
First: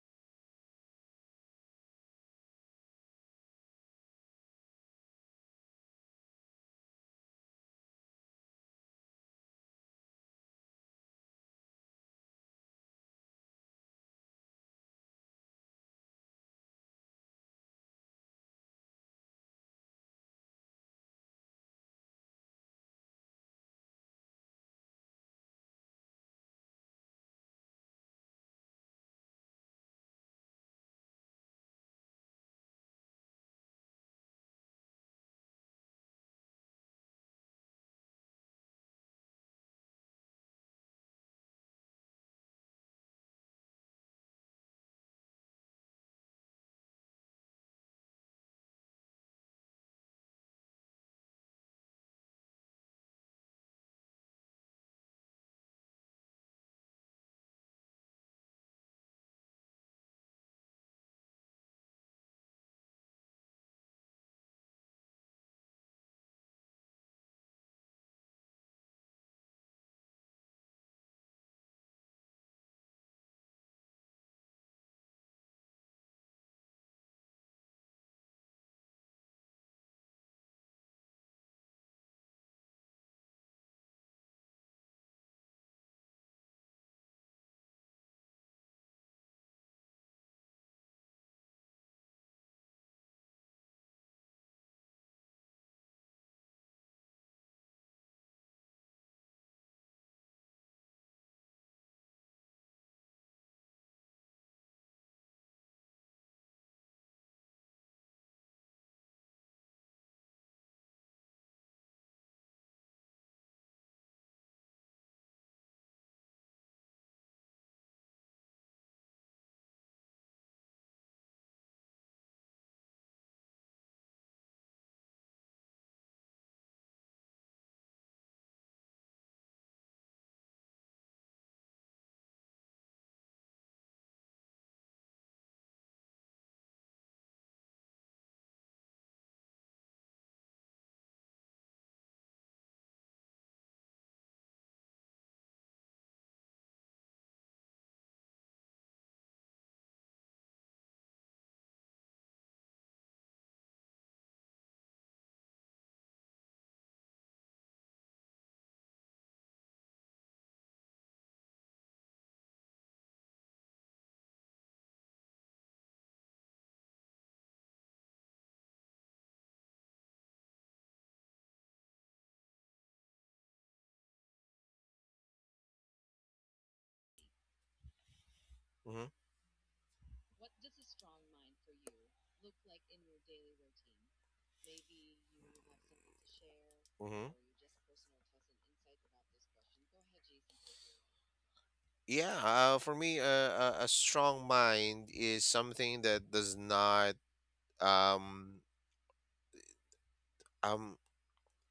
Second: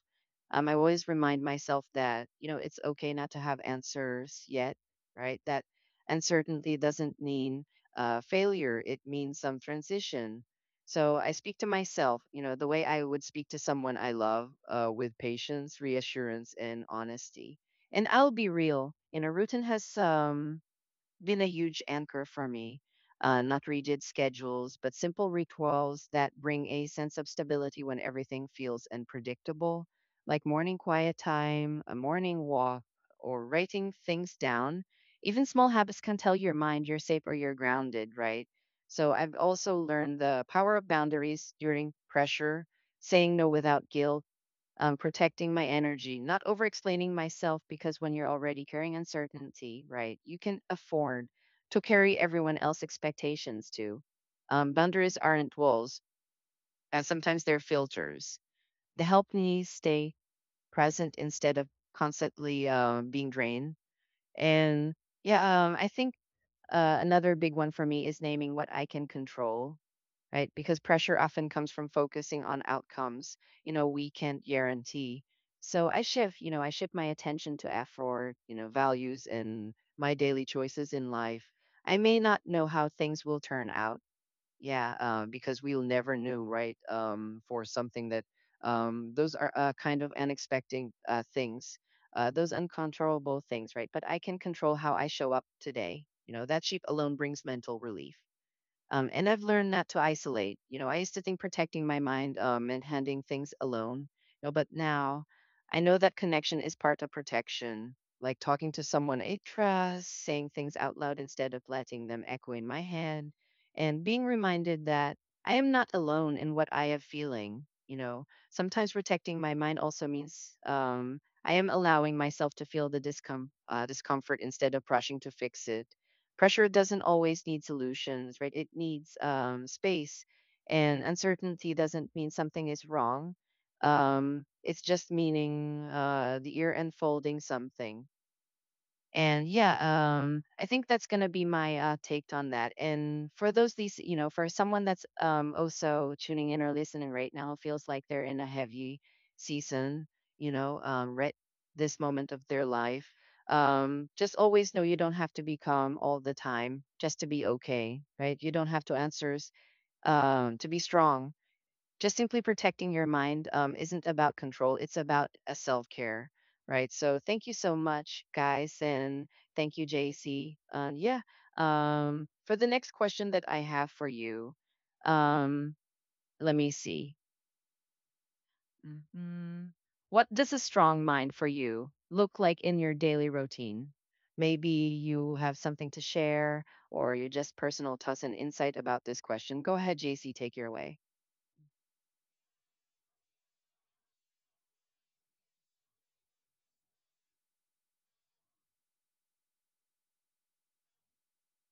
A: Um, I always remind myself that you know it's okay not to have answers yet, right? That and certainly doesn't mean uh, failure, it means some transition. So I speak to myself, you know, the way I would speak to someone I love, uh, with patience, reassurance, and honesty. And I'll be real, you know, rutin has um been a huge anchor for me. Uh, not rigid schedules, but simple rituals that bring a sense of stability when everything feels unpredictable, like morning quiet time, a morning walk, or writing things down. Even small habits can tell your mind you're safe or you're grounded, right? So I've also learned the power of boundaries during pressure, saying no without guilt, um, protecting my energy, not over explaining myself, because when you're already carrying uncertainty, right, you can afford to carry everyone else's expectations too. Um, boundaries aren't walls, and sometimes they're filters. They help me stay present instead of constantly uh, being drained. And yeah, um, I think uh, another big one for me is naming what I can control, right? Because pressure often comes from focusing on outcomes, you know, we can't guarantee. So I shift, you know, I shift my attention to Afro, you know, values and my daily choices in life. I may not know how things will turn out. Yeah, uh, because we'll never know, right? Um, for something that um, those are uh, kind of unexpected uh, things, uh, those uncontrollable things, right? But I can control how I show up today. You know, that sheep alone brings mental relief. Um, and I've learned not to isolate. You know, I used to think protecting my mind um, and handling things alone. You know, but now I know that connection is part of protection. Like talking to someone I trust, saying things out loud instead of letting them echo in my head, and being reminded that I am not alone in what I am feeling. You know, sometimes protecting my mind also means um, I am allowing myself to feel the discom- uh, discomfort instead of rushing to fix it. Pressure doesn't always need solutions, right? It needs um, space, and uncertainty doesn't mean something is wrong. Um, it's just meaning uh, the ear unfolding something. And yeah, um, I think that's going to be my uh, take on that. And for those, these, you know, for someone that's um, also tuning in or listening right now, feels like they're in a heavy season, you know, um, right this moment of their life. Um, just always know you don't have to be calm all the time just to be okay, right? You don't have to answers um, to be strong, just simply protecting your mind um, isn't about control, it's about a self care, right? So thank you so much, guys. And thank you, J C. Uh, yeah. Um, for the next question that I have for you, um, let me see.
B: Mhm.
A: Mhm. What does a strong mind for you look like in your daily routine? Maybe you have something to share or
B: Hmm.
A: you just personal thoughts and insight about this question. Go ahead, J C, take your away.
B: Yeah, uh, for me, uh, a, a strong mind is something that does not um um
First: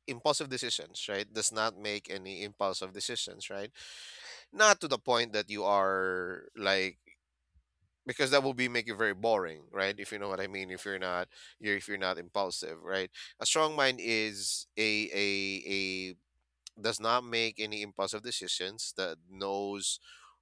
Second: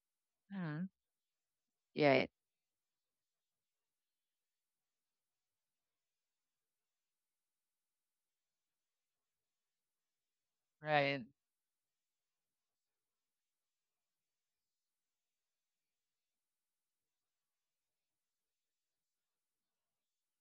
B: impulsive
A: Mhm.
B: decisions, right? Does not make
A: Yeah.
B: any impulsive decisions, right? Not to the point that you are like, because that will be make you very boring, right? If you know what I mean. If you're
A: Right.
B: not, you're, if you're not impulsive, right? A strong mind is a a does not make any impulsive decisions, that knows,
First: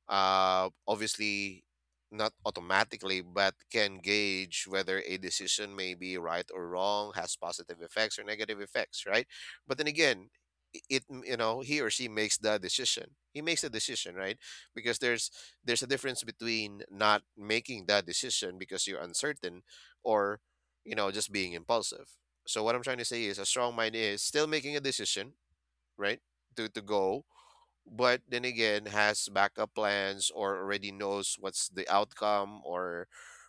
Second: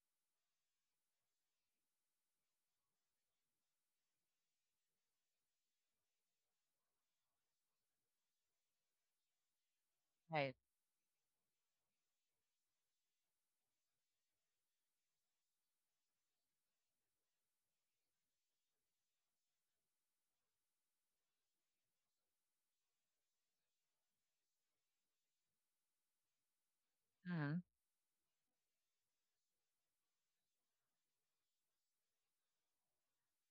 B: uh obviously not automatically, but can gauge whether a decision may be right or wrong, has positive effects or negative effects, right? But then again,
A: Right.
B: i- it, you know, he or she makes the decision, he makes the decision, right? Because there's there's a difference between not making that decision because you're uncertain, or, you know, just being impulsive. So what I'm trying to say is a strong mind is still making a decision, right? To, to go,
A: Mhm.
B: but then again has backup plans, or already knows what's the outcome, or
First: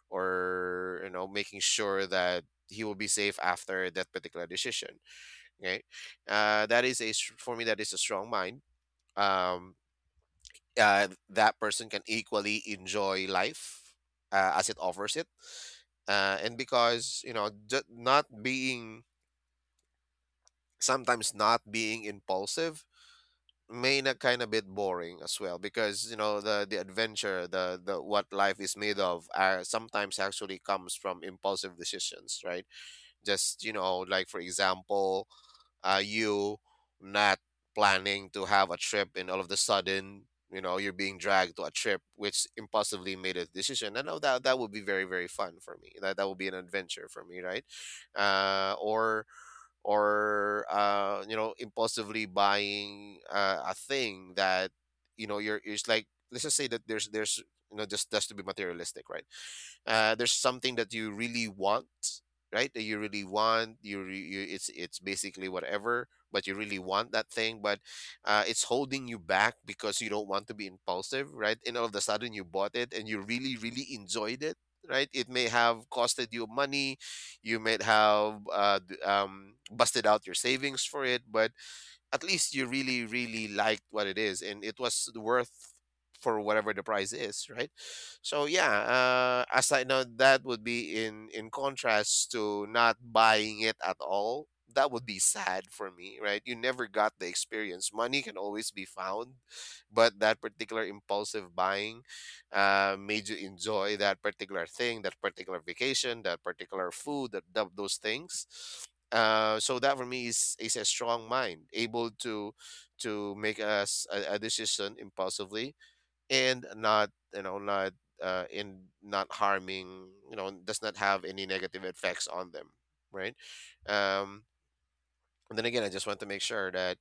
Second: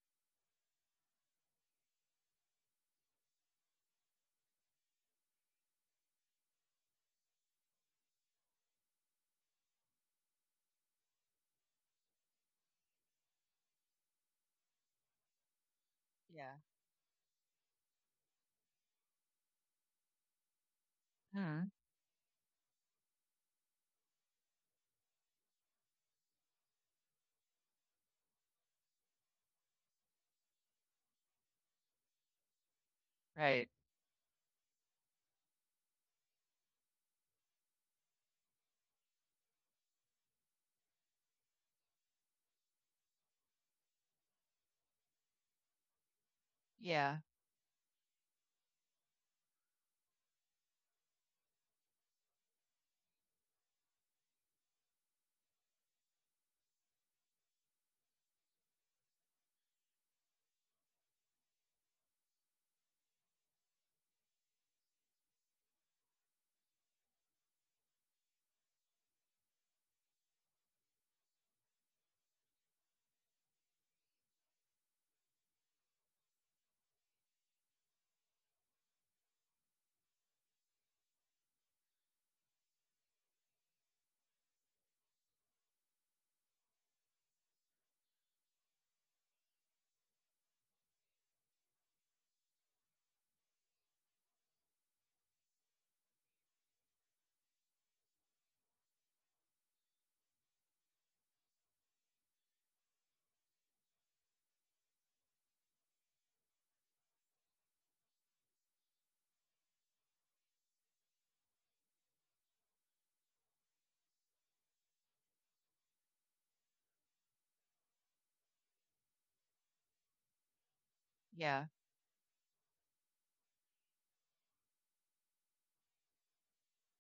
B: or you know, making sure that he will be safe after that particular decision. Right? Uh, that is a str- for me, that is a strong mind. Um, uh, that person can equally enjoy life uh, as it offers it. Uh, and
A: Yeah.
B: because, you know, ju- not being, sometimes not
A: Mhm.
B: being impulsive made a kind of bit boring as well, because you know, the the adventure, the the what life is made of, are sometimes actually comes from impulsive decisions, right? Just,
A: Right.
B: you know, like for example, uh, you, not planning to have a trip and all of the sudden, you know, you're being dragged to a trip which impulsively made a decision. I know that that would be very, very fun for me. That that would be an adventure
A: Yeah.
B: for me, right? Uh, or or uh, you know, impulsively buying uh, a thing that, you know, you're, it's like, let's just say that there's there's, you know, just just to be materialistic, right? Uh, there's something that you really want, right, that you really want, you, re- you, it's it's basically whatever, but you really want that thing, but uh, it's holding you back because you don't want to be impulsive, right? And all of a sudden you bought it and you really, really enjoyed it, right? It may have costed you money, you might have uh, d- um, busted out your savings for it, but at least you really, really liked what it is, and it was worth for whatever the price is, right? So yeah, uh as I know, that would be in, in contrast to not buying it at all. That would be sad for me, right? You never got the experience. Money can always be found, but that particular impulsive buying uh, made you enjoy that particular thing, that particular vacation, that particular food, that, that those things. Uh, so that for me is is a strong mind, able to to make us a, a decision impulsively, and not, you know, not uh, in not harming, you know, does not have any
A: Yeah.
B: negative effects on them, right? Um, and then again, I just want to make sure that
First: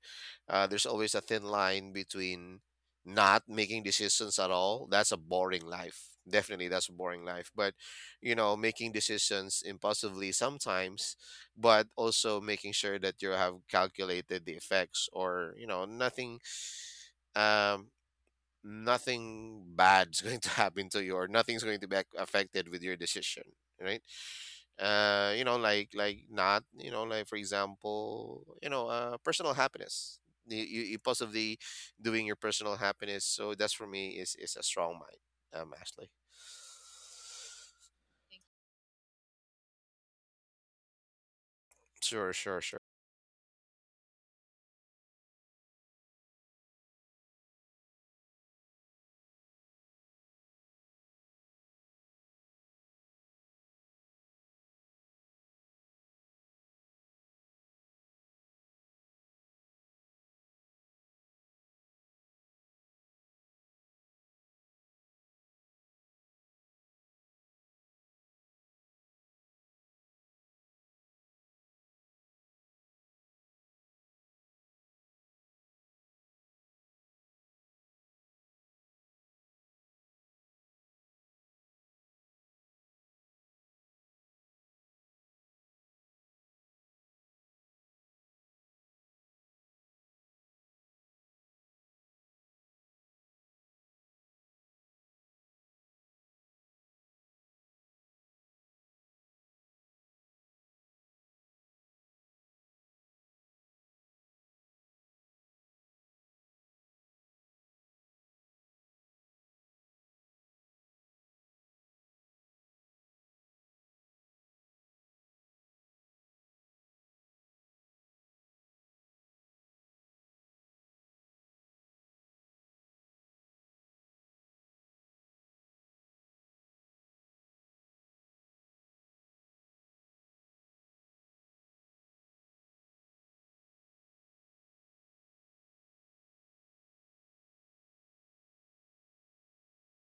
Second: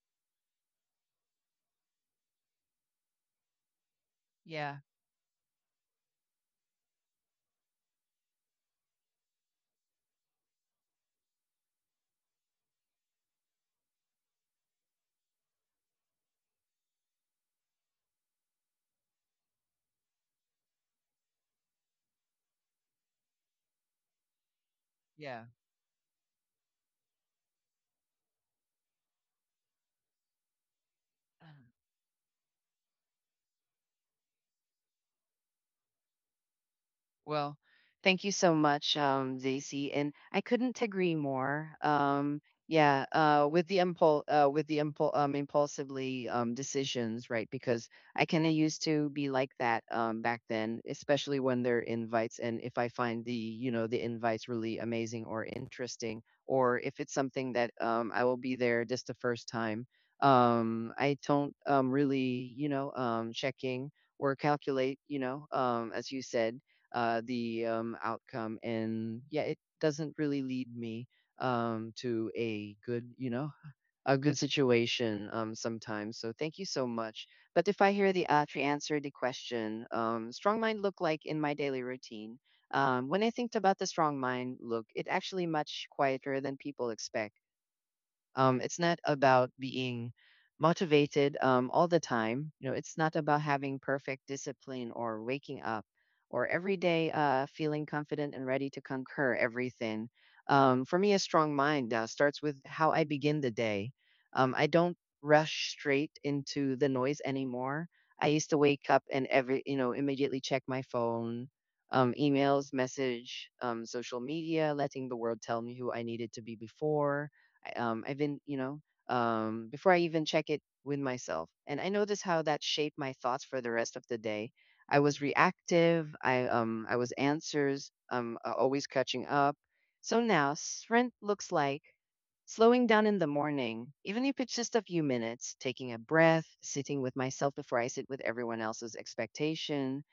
B: uh, there's always a thin line between not making decisions at
A: Yeah.
B: all. That's a boring life. Definitely, that's a boring life. But, you know, making decisions impulsively sometimes, but also making sure that you have calculated the effects, or, you know, nothing. Um, nothing bad's going to happen to you or nothing's going to be ac- affected with your decision, right? Uh
A: Yeah.
B: you know, like like not, you know, like for example, you know, uh personal happiness. You, you, you possibly
A: Uh-huh.
B: doing your personal happiness, so that's for me is is a strong mind, um Ashley.
A: Well, thank you so much, um, J C, and I couldn't agree more.
B: Sure,
A: Um,
B: sure, sure.
A: yeah, uh, with the impul uh, with the impul um, impulsively um, decisions, right? Because I kind of used to be like that um, back then, especially when there are invites, and if I find the you know the invites really amazing or interesting, or if it's something that um, I will be there just the first time. Um, I don't um, really, you know, um, checking or calculate, you know, um, as you said uh, the um, outcome. And yeah, it doesn't really lead me um, to a good, you know, a good situation um, sometimes. So thank you so much. But if I hear the Atri answer the question, um, strong mind look like in my daily routine. Um, when I think about the strong mind look, it actually much quieter than people expect. Um, it's not about being motivated um, all the time. You know, it's not about having perfect discipline or waking up or every day uh, feeling confident and ready to conquer everything. Um, for me, a strong mind uh, starts with how I begin the day. Um, I don't rush straight into the noise anymore. I used to wake up and every, you know, immediately check my phone, um, emails, message, um, social media, letting the world tell me who I needed to be before I- um, I've been, you know, um, before I even check it with myself. And I noticed how that shaped my thoughts for the rest of the day. I was reactive. I um, I was answers. Um, uh, always catching up. So now strength looks like slowing down in the morning, even if it's just a few minutes, taking a breath, sitting with myself before I sit with everyone else's expectation.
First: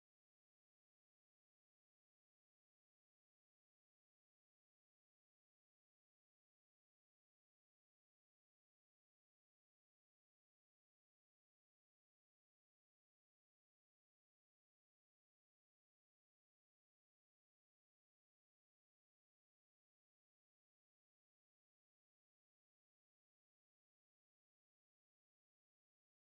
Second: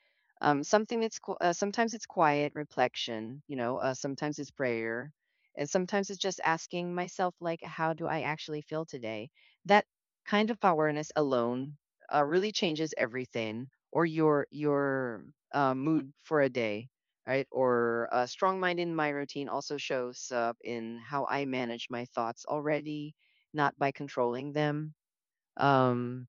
A: Um, something that's qu- uh, sometimes it's quiet reflection, you know. Uh, sometimes it's prayer, and sometimes it's just asking myself, like, how do I actually feel today? That kind of awareness alone uh, really changes everything or your your uh, mood for a day, right? Or a strong mind in my routine also shows up in how I manage my thoughts already, not by controlling them. Um,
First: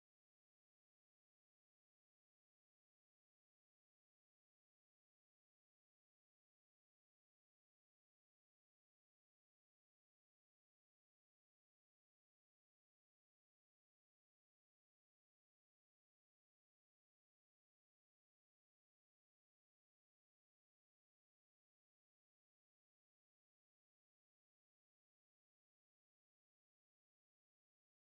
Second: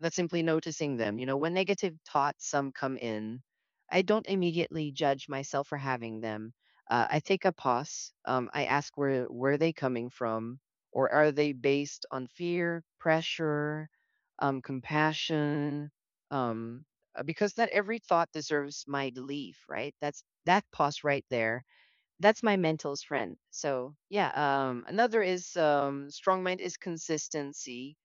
A: that's simply noticing them. You know, when negative thoughts some come in, I don't immediately judge myself for having them. Uh, I take a pause. Um, I ask where where they coming from, or are they based on fear, pressure, um, compassion? Um, uh, because not every thought deserves my belief, right? That's that pause right there, that's my mental's friend. So yeah, um, another is um, strong mind is consistency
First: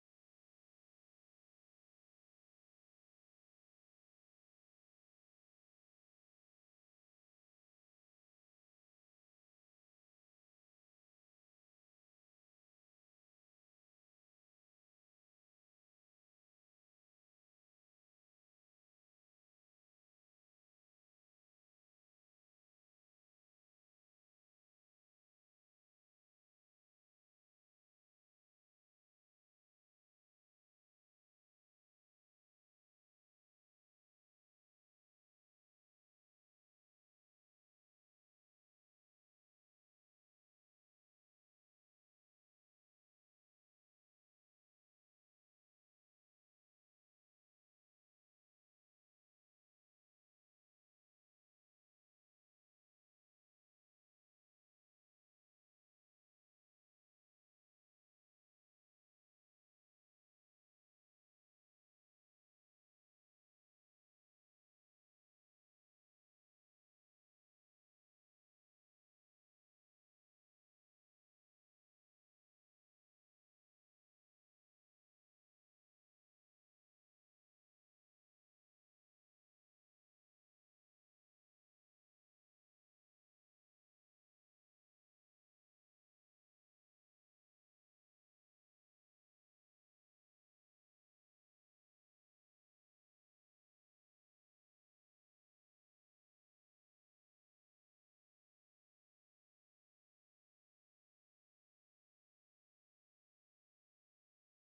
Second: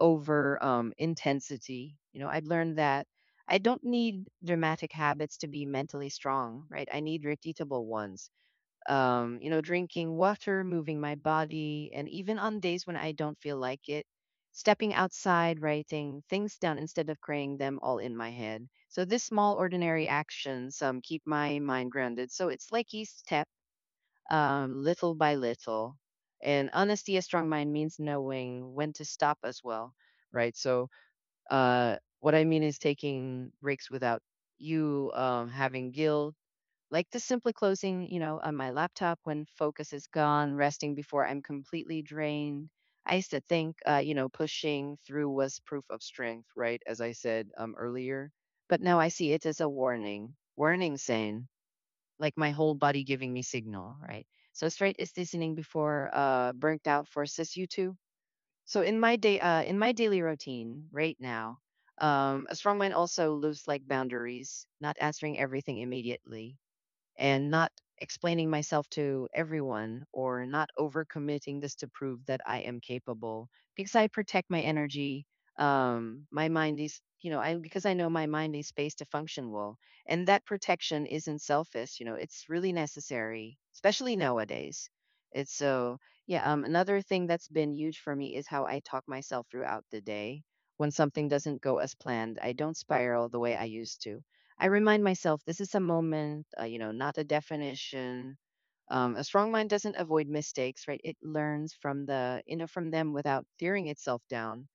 A: over um, intensity. You know, I've learned that I don't need dramatic habits to be mentally strong, right? I need repeatable ones. Um, you know, drinking water, moving my body, and even on days when I don't feel like it, stepping outside, writing things down instead of carrying them all in my head. So these small, ordinary actions um, keep my mind grounded. So it's like each step um, little by little. And honesty, a strong mind means knowing when to stop as well, right? So, uh, what I mean is taking breaks without you um, having guilt, like just simply closing, you know, on my laptop when focus is gone, resting before I'm completely drained. I used to think, uh, you know, pushing through was proof of strength, right? As I said um, earlier, but now I see it as a warning, warning saying, like my whole body giving me signal, right? So straight is listening before uh burnt out forces you to. So in my day uh in my daily routine right now, um a strong mind also looks like boundaries, not answering everything immediately and not explaining myself to everyone or not overcommitting this to prove that I am capable because I protect my energy. Um, my mind is, you know, I because I know my mind needs space to function well, and that protection isn't selfish. You know, it's really necessary, especially nowadays. It's so Yeah. Um, another thing that's been huge for me is how I talk myself throughout the day. When something doesn't go as planned, I don't spiral the way I used to I remind myself this is a moment, uh, you know, not a definition. Um, a strong mind doesn't avoid mistakes, right? It learns from the, you know, from them without tearing itself down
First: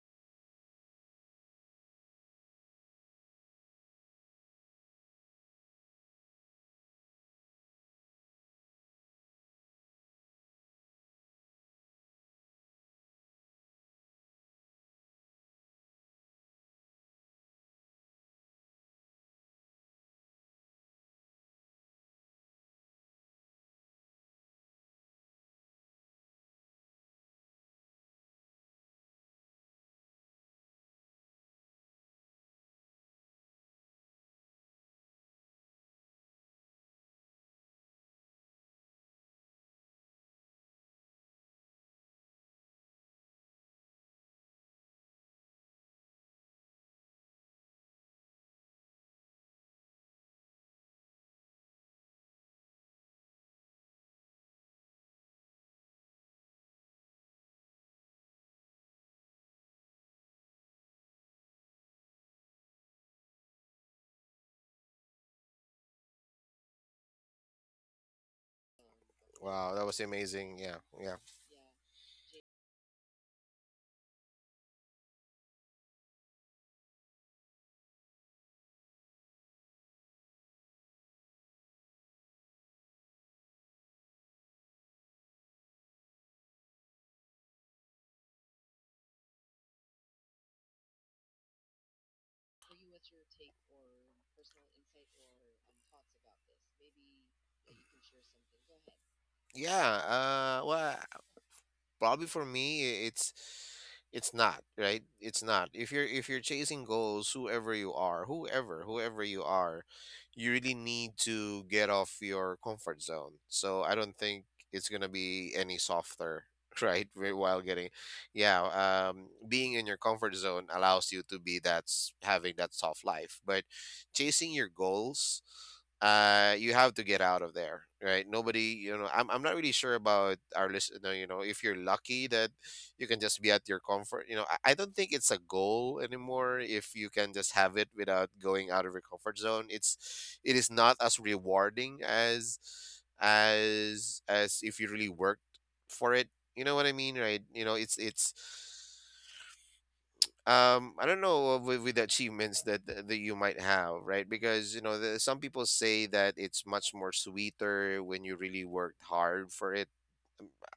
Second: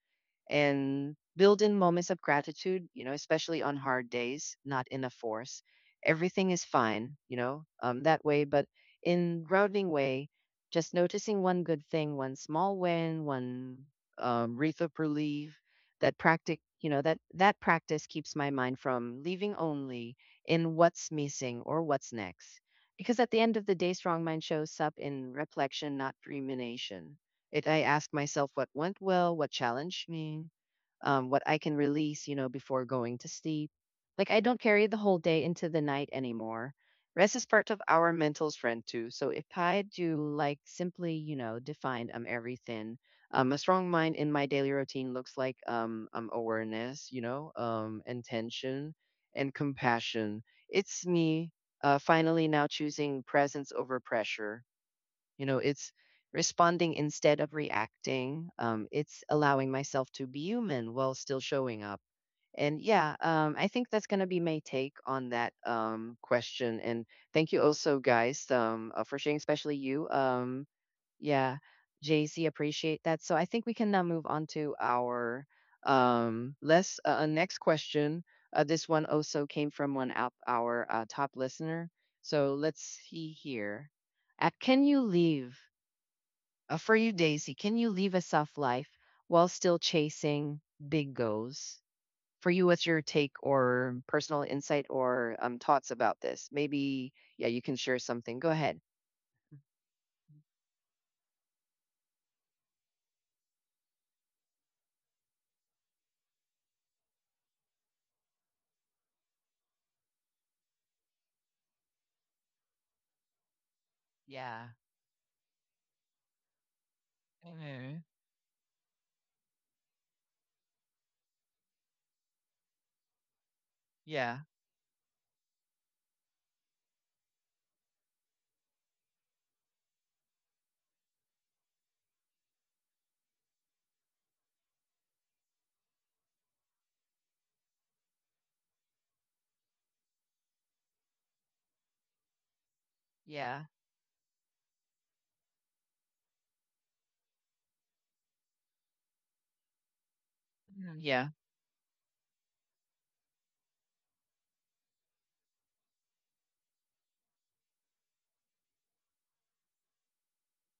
A: and build in moments of gratitude, you know, especially on hard days, not in a force. Everything is fine, you know, um, that way. But in grounding way, just noticing one good thing, one small win, one um, wreath of relief, that practice, you know, that that practice keeps my mind from leaving only in what's missing or what's next. Because at the end of the day, strong mind shows up in reflection, not rumination. It I ask myself what went well, what challenged me, um, what I can release, you know, before going to sleep. Like I don't carry the whole day into the night anymore. Rest is part of our mental strength too. So if I do like simply, you know, define um everything, um a strong mind in my daily routine looks like um um awareness, you know, um intention and compassion. It's me uh finally now choosing presence over pressure, you know, it's responding instead of reacting. Um, it's allowing myself to be human while still showing up. And yeah, um, I think that's going to be my take on that um, question. And thank you also, guys, um, uh, for sharing, especially
B: Wow, that was
A: you.
B: amazing.
A: Um,
B: Yeah. Yeah.
A: yeah, J C, appreciate that. So I think we can now move on to our um, less uh, uh, next question. Uh, this one also came from one of our uh, top listener. So let's see here. Uh, can you leave uh, For you, Daisy, can you live a soft life while still chasing big goals? For you, what's your take or personal insight or um, thoughts about this? Maybe, yeah, you can share something. Go ahead.
B: Yeah. Uh well, probably for me i- it's it's not, right? It's not, if you're, if you're chasing goals, whoever you are, whoever whoever you are, you really need to get off your comfort zone. So I don't think
A: Yeah.
B: it's going to be any softer right, whi- while getting,
A: Hmm.
B: yeah. um being in your comfort zone allows you to be, that's having that soft life. But
A: Yeah.
B: chasing your goals, uh you have to get out of there, right? Nobody, you know, i'm, I'm not really sure about our listener, you know, if you're lucky that you can just be at your comfort. You know, I, I don't think it's a goal anymore if you can just have it without going out of your comfort zone. It's, it is not as rewarding as
A: Yeah.
B: as as if you really worked for it, you know what I mean? Right. You know, it's it's
A: Hmm.
B: um I don't
A: Yeah.
B: know with, with the achievements that th- that you might have, right? Because, you know, the, some people say that it's much more sweeter when you really worked hard for it.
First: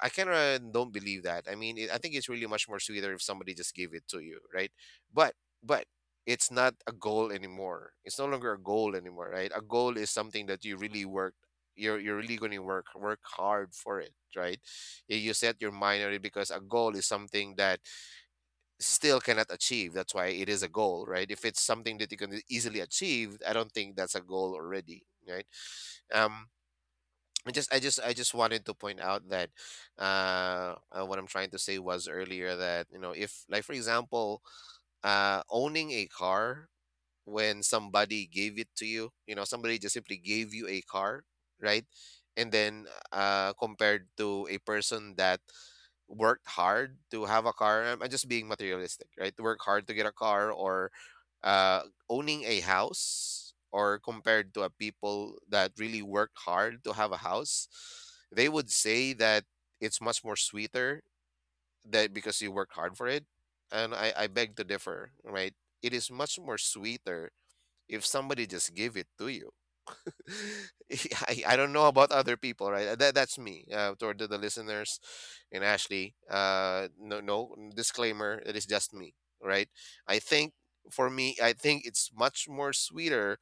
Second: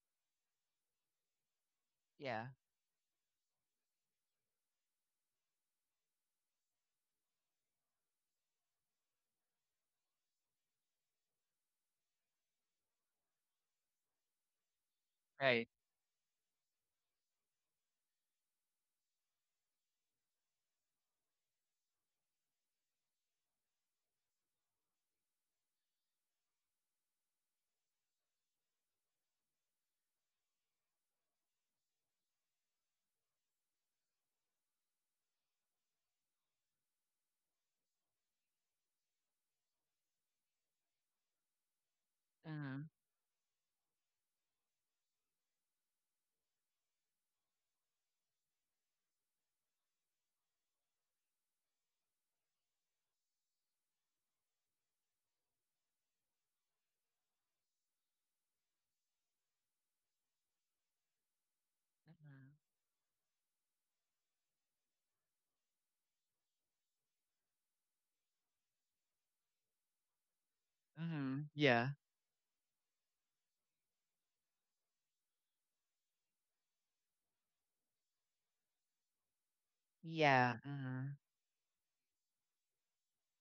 B: I kind of don't believe that. I mean, it, I think it's
A: Yeah.
B: really much more sweeter if somebody just gave it to you, right? But but it's not a goal anymore. It's no longer a goal anymore, right? A goal is something that you really worked, you're, you're really going to work work hard for it, right? you you set
A: Right.
B: your mind on it because a goal is something that still cannot achieve. That's why it is a goal, right? If it's something that you can easily achieve, I don't think that's a goal already, right? Um, I just, I just, I just wanted to point out that uh, uh, what I'm trying to say was earlier that, you know, if, like for example, uh, owning a car, when somebody gave it to you, you know, somebody just simply gave you a car, right? And
A: Mm-hmm.
B: then uh compared to a person that worked hard to have a car, i'm I'm just being materialistic, right? To work hard to get a car, or uh owning a house, or compared to a people that really worked hard to have a house, they would say that it's much more sweeter that because you worked
A: Mm-hmm.
B: hard for it. And i I beg to differ, right? It is much more sweeter if somebody just give it to you. I,
A: Hmm.
B: I don't know
A: Yeah.
B: about other people, right? Uh, That, that's me, uh, toward the, the listeners and Ashley. Uh, no, no disclaimer. It is just me, right? I think,
A: Yeah.
B: for
A: Hmm.
B: me, I think it's much more sweeter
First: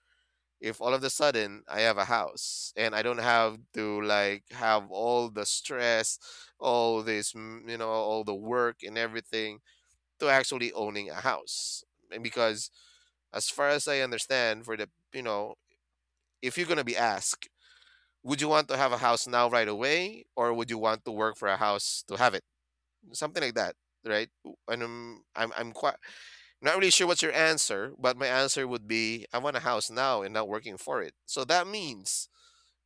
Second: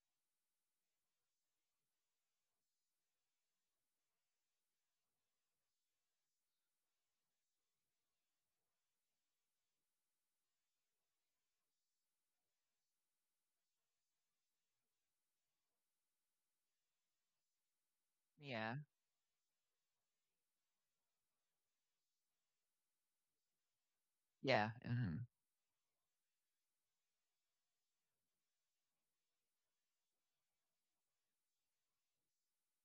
B: if all of a sudden I have a house and I don't have to like have all the stress, all this, mm, you know, all the work and everything to actually owning a house. And because, as far as I understand, for the, you know, if you're going to be asked, would you want to have a house now right away, or would you want to work for a house to have it? Something like that, right?
A: Yeah,
B: And um,
A: mhm,
B: I'm I'm quite not really sure what's your answer, but my answer would be I want a house now and not working for it. So that means,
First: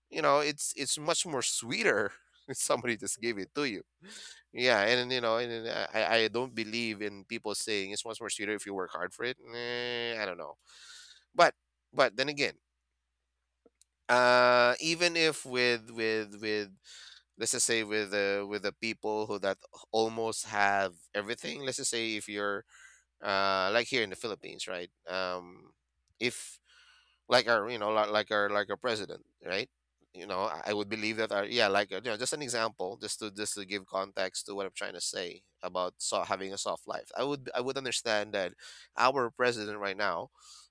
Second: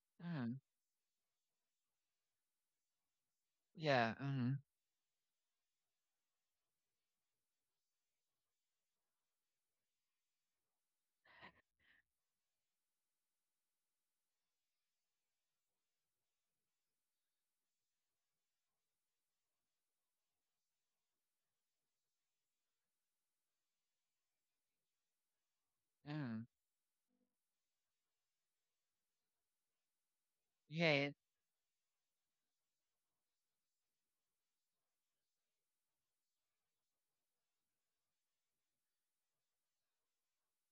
B: you know,
A: mhm,
B: it's it's much more sweeter if somebody just gave it to you.
A: yeah, mhm,
B: Yeah, and you know, and, and uh, I I don't believe in people saying it's much more sweeter if you work hard for it. Eh, I don't know, but but then again, uh, even if with with with, let's just say with uh, with the people who that almost have everything, let's just say if you're uh like here in the Philippines, right? Um
A: mhm,
B: if like our you know li- like our like our president, right? You know, i I would
A: right,
B: believe that our, yeah, like, uh, you know, just an example, just to just to give context to what I'm trying to say about, so having a soft life, i would I would understand that our president right now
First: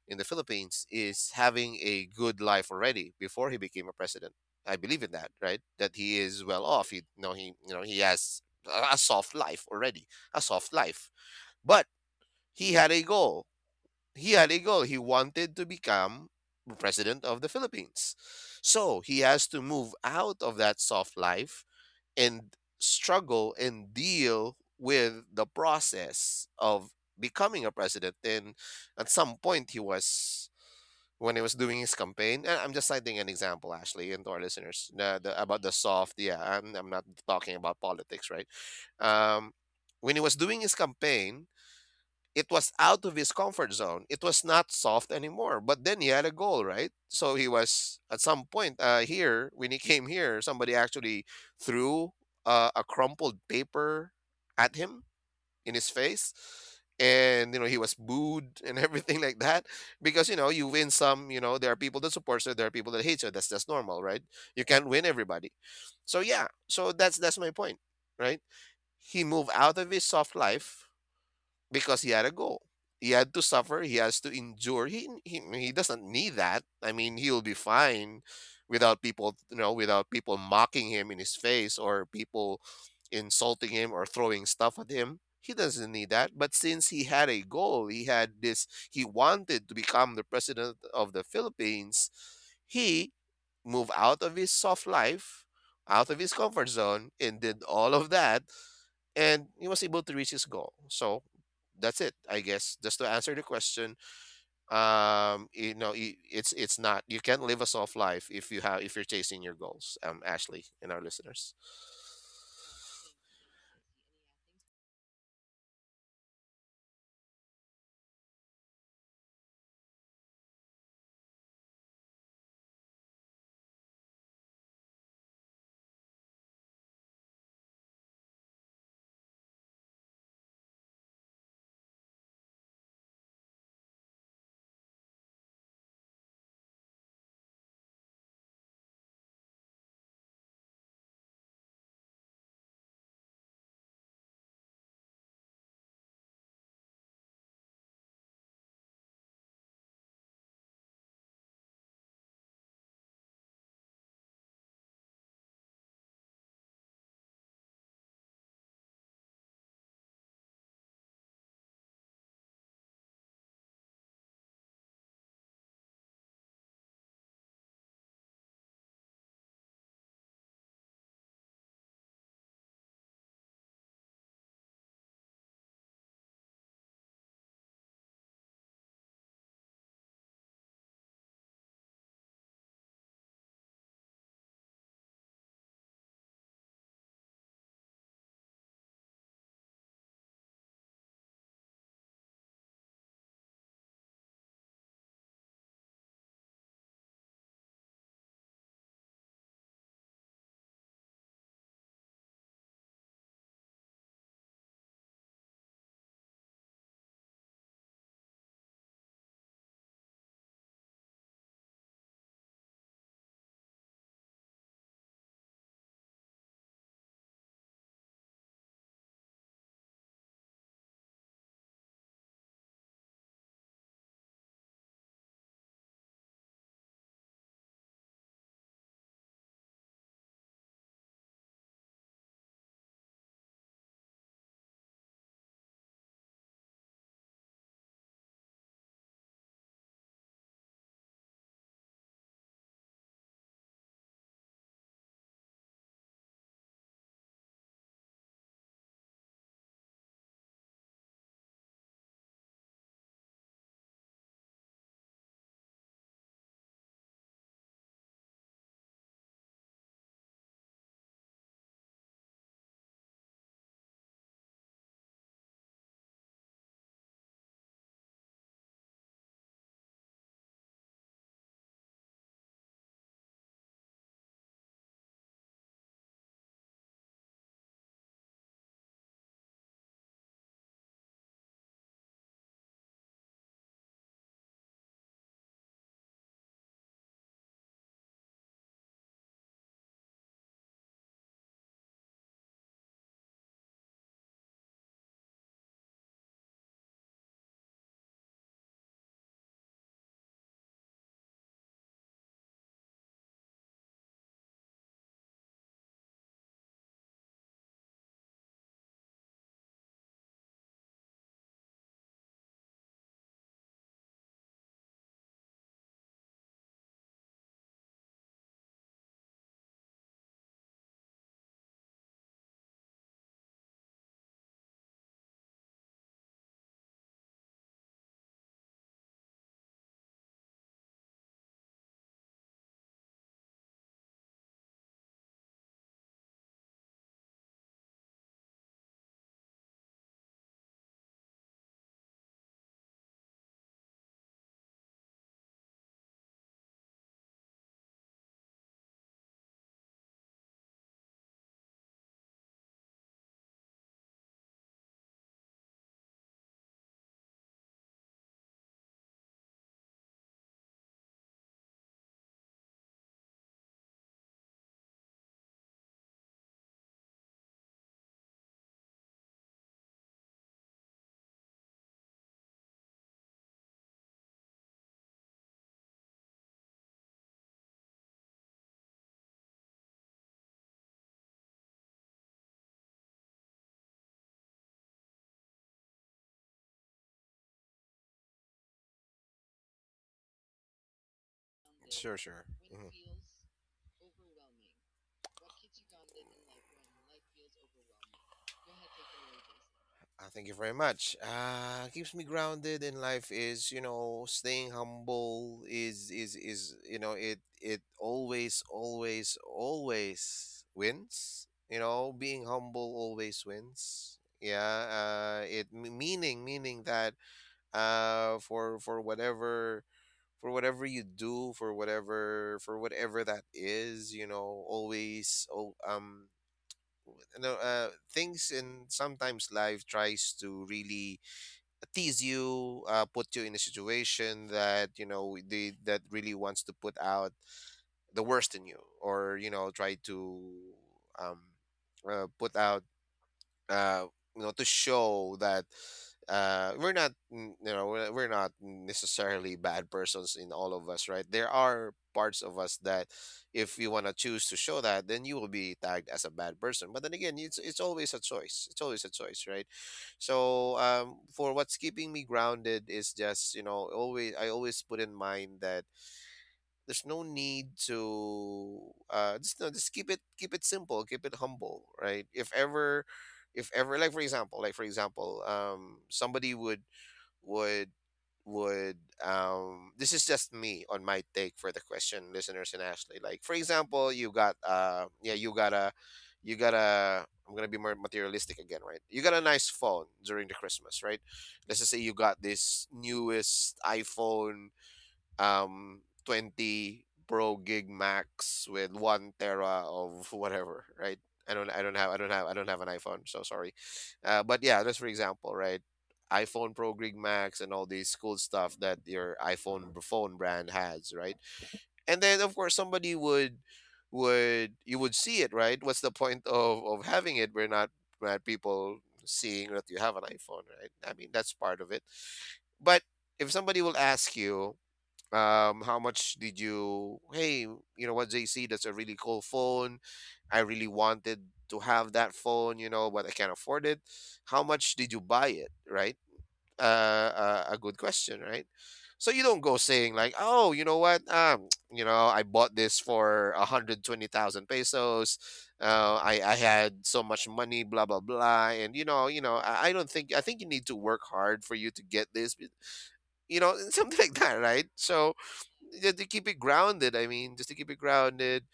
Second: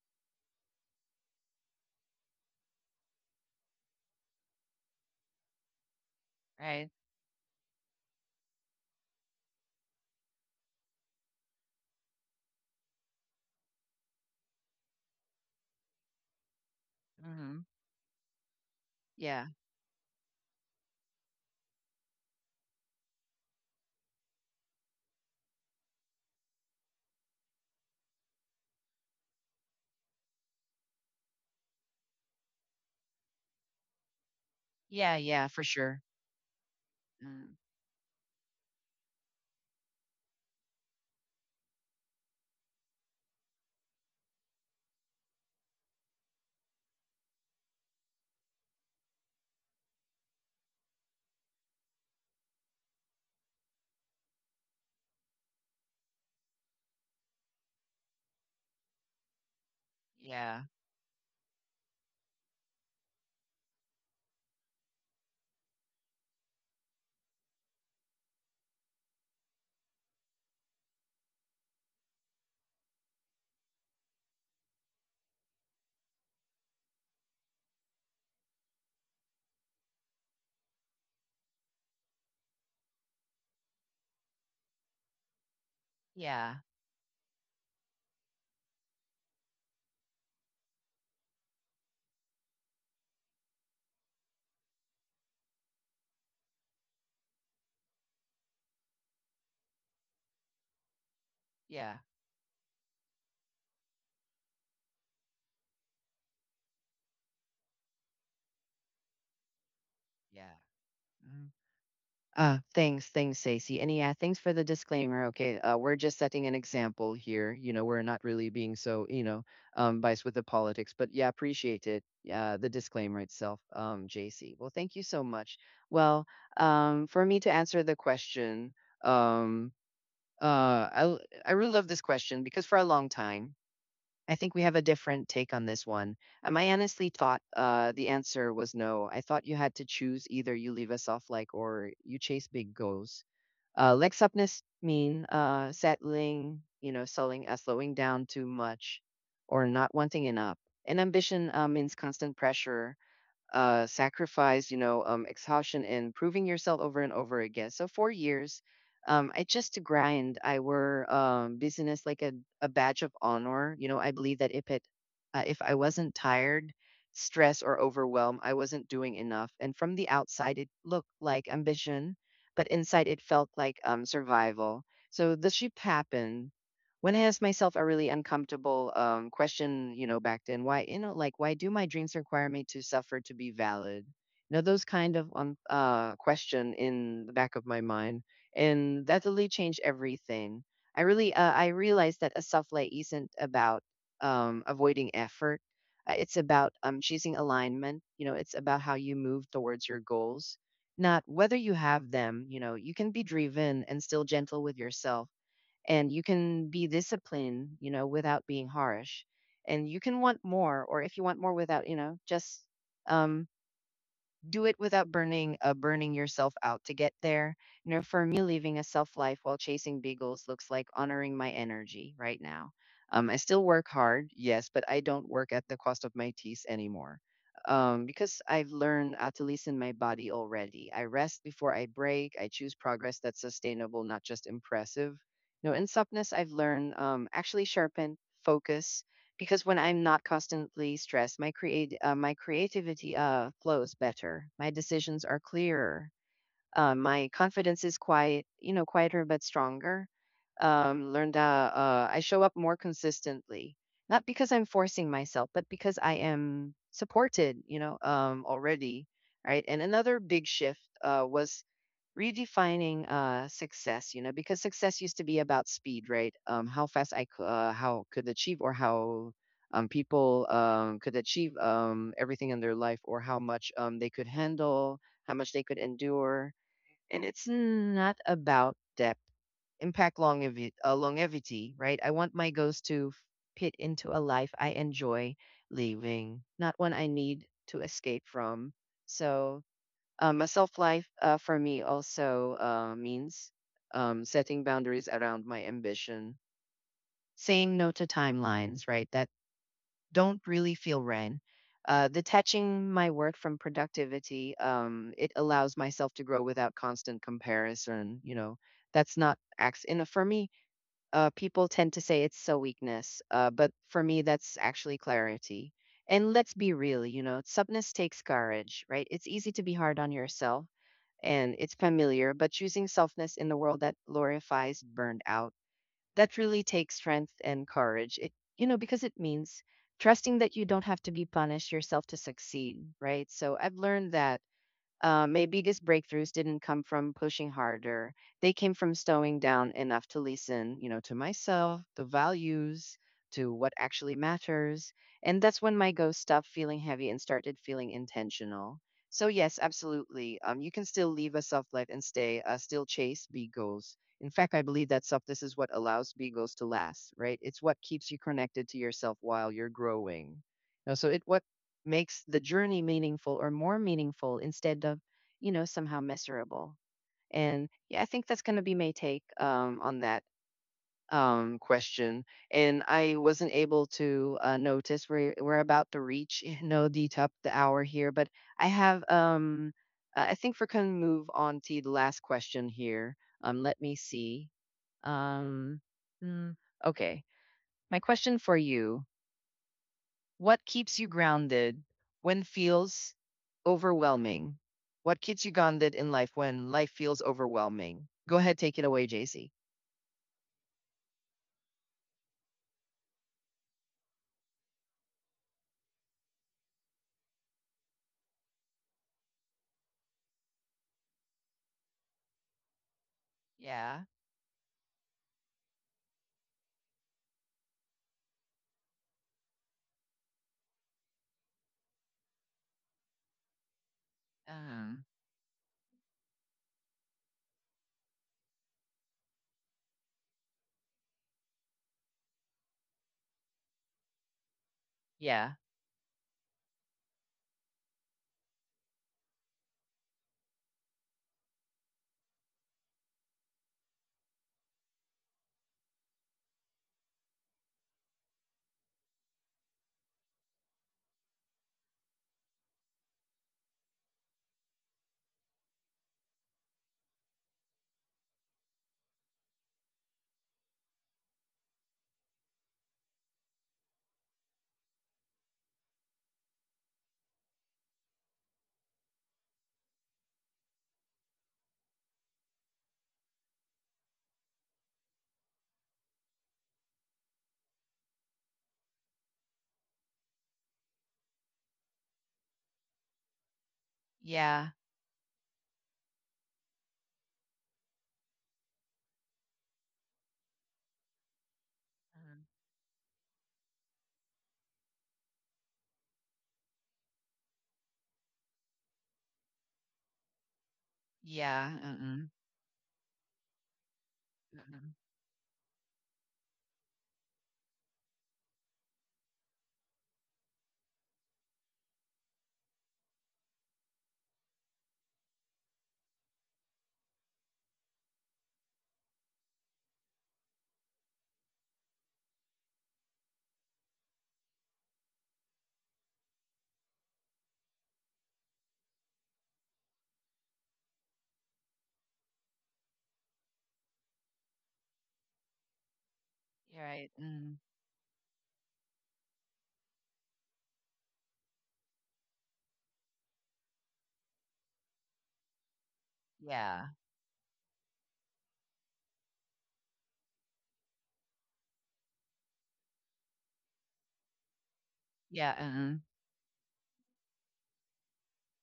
B: in the Philippines is having a good life already before he became a president. I believe in that, right? That he is well
A: right,
B: off, he you know he, you know, he has a a soft life already, a soft life. But he had a goal. He had a goal. He wanted to become president of the
A: mhm,
B: Philippines. So he has
A: yeah,
B: to move out of that soft life and struggle and deal with the process of becoming a president. And at some point, he was, when he was doing his campaign. And I'm just citing an example, Ashley, and to our listeners,
A: yeah,
B: the, the,
A: yeah,
B: about
A: for
B: the
A: sure,
B: soft. Yeah, I'm, I'm not talking
A: mm,
B: about politics, right? Um, when he was doing his campaign, it was out of his comfort zone. It was not soft anymore. But then he had a goal, right? So he was at some point, uh, here when he came here, somebody actually threw uh, a crumpled paper at him in his face, and you know he was booed and everything like that, because you know,
A: yeah,
B: you win some. You know, there are people that support you, there are people that hate you. That's just normal, right? You can't win everybody. So yeah, so that's that's my point, right? He moved out of his soft life because he had a goal. He had to suffer. He has to endure. He he he doesn't need that. I mean, he'll be fine without people, you know, without people mocking him in his face or people insulting him or throwing stuff at him. He doesn't need that. But
A: yeah,
B: since he had a goal, he had this. He wanted to become the president of the Philippines. He moved out of his soft life, out of his comfort zone, and did all of that, and he was able to reach his goal. So
A: yeah,
B: that's it, I guess. Just to answer the question, um, you know, i- it's, it's not, you can't live a soft life if you have, if you're chasing your goals. Um,
A: yeah,
B: Ashley and our
A: mhm.
B: listeners.
A: Uh, thanks, thanks, Stacey. And yeah, thanks for the disclaimer. Okay, uh, we're just setting an example here. You know, we're not really being so, you know, um, biased with the politics, but yeah, appreciate it. Yeah, the disclaimer itself, um, J C. Well, thank you so much. Well, um, for me to answer the question, um, Uh, I l- I really love this question because for a long time, I think we have a different take on this one. Um, I honestly thought uh, the answer was no. I thought you had to choose either you leave us off like or you chase big goals. Uh, legs upness mean uh, settling, you know, selling, uh, slowing down too much, or not wanting enough. And ambition uh, means constant pressure, uh, sacrifice, you know, um, exhaustion and proving yourself over and over again. So four years, um, I just to grind. I were um, business like a, a badge of honor. You know, I believe that if it, uh, if I wasn't tired, stressed or overwhelmed, I wasn't doing enough. And from the outside, it looked like ambition, but inside it felt like um, survival. So the shift happened when I asked myself a really uncomfortable um, question, you know, back then, why, you know, like, why do my dreams require me to suffer to be valid? You know, those kind of um, uh, question in the back of my mind, and that really changed everything. I really, uh, I realized that a self-lay isn't about um, avoiding effort. Uh, It's about um, choosing alignment. You know, it's about how you move towards your goals, not whether you have them. You know, you can be driven and still gentle with yourself, and you can be disciplined, you know without being harsh, and you can want more, or if you want more without you know just um do it without burning uh, burning yourself out to get there. You know, for me, living a self life while chasing beagles looks like honoring my energy right now. Um, I still work hard, yes, but I don't work at the cost of my teeth anymore. Um, because I've learned how to listen my body already. I rest before I break. I choose progress that's sustainable, not just impressive. You know, in softness, I've learned um, actually sharpen focus because when I'm not constantly stressed, my create uh, my creativity uh, flows better. My decisions are clearer. Uh, my confidence is quiet, you know, quieter but stronger. Um, learned uh, uh, I show up more consistently, not because I'm forcing myself, but because I am supported, you know, um, already. Right. And another big shift uh, was redefining uh success, you know, because success used to be about speed, right? Um how fast I could, uh, how could achieve, or how um people um could achieve um everything in their life, or how much um they could handle, how much they could endure. And it's not about depth, impact, longevi- uh, longevity, right? I want my goals to f- fit into a life I enjoy living, not one I need to escape from. So um, a self life, uh, for me also, uh, means um, setting boundaries around my ambition, saying no to timelines, right? That don't really feel ran. Uh, detaching my work from productivity, um, it allows myself to grow without constant comparison. You know, that's not acts. And for me, uh, people tend to say it's a weakness, uh, but for me, that's actually clarity. And let's be real, you know, toughness takes courage, right? It's easy to be hard on yourself, and it's familiar, but choosing softness in the world that glorifies burnout, that really takes strength and courage. It, you know, because it means trusting that you don't have to be punished yourself to succeed, right? So I've learned that uh, my biggest breakthroughs didn't come from pushing harder. They came from slowing down enough to listen, you know, to myself, the values, to what actually matters. And that's when my ghost stopped feeling heavy and started feeling intentional. So yes, absolutely. Um, you can still live a soft life and stay, uh, still chase big goals. In fact, I believe that softness is what allows big goals to last, right? It's what keeps you connected to yourself while you're growing. Now, so it what makes the journey meaningful or more meaningful instead of, you know, somehow miserable. And yeah, I think that's going to be my take um, on that um, question. And I wasn't able to uh, notice we're we're about to reach, you know, the top the hour here, but I have um, I I think we can move on to the last question here. Um, let me see. Um, mm, okay, my question for you. What keeps you grounded
B: Sure, sure.
A: when
B: Mhm.
A: feels overwhelming? What keeps you grounded in life when life feels overwhelming? Go ahead, take it away, J C.
B: Uh, thank you very much. Uh, keeps me grounded in life is, you know, staying humble is is is you know, it it always always always wins. You know, being humble always
A: Yeah.
B: wins. Yeah. Uh, it m- meaning meaning that uh for, for whatever for whatever you do, for whatever for whatever that is, you know,
A: Um.
B: always, oh, um you know, uh, things, and sometimes life tries to really tease you, uh, put you in a situation that, you know,
A: Yeah.
B: they, that really wants to put out the worst in you, or, you know, try to um, uh, put out uh you know, to show that uh we're not, mm, you know, we're, we're not necessarily bad persons. In all of us, right, there are parts of us that if you want to choose to show that, then you will be tagged as a bad person. But then again, it's it's always a choice. It's always a choice, right? So um for what's keeping me grounded is just, you know, always I always put in mind that there's no need to uh just, no just keep it, keep it simple, keep it humble, right? If ever, if ever like for example, like for example um somebody would would would um this is just me on my take for the question, listeners and Ashley. Like for example, you got,
A: Yeah.
B: uh yeah you got a, you got a, I'm gonna be more materialistic again, right? You got a nice phone during the Christmas, right? Let's just say you got
A: Um,
B: this newest iPhone um twenty Pro gig max with one tera of whatever, right? I don't I
A: yeah.
B: don't have, I don't
A: Mm.
B: have I don't have an iPhone, so sorry. Uh, but yeah, just
A: Mm.
B: for example, right? iPhone Pro gig max and all these cool stuff that your iPhone phone brand has, right? And then of course somebody would, would you would see it, right? What's the point of of having it? We're not not people seeing that you have an iPhone, right? I mean, that's part of it. But if somebody will ask you, um how much did you, hey, you know what, JC, that's a really cool phone. I really wanted to have that phone, you know, but I can't afford it. How much did you buy it, right? Uh,
A: You're right.
B: uh
A: Mm.
B: a good question, right? So you don't go saying like, oh, you know what, um you know, I bought this for one hundred twenty thousand pesos, uh i I
A: Yeah.
B: had so much money, blah blah blah, and you know, you know, I, I don't think, I think you need to work hard for you to get this, you know, something like that, right? So
A: Yeah. Mm.
B: just to keep it grounded, I mean, just to keep it grounded,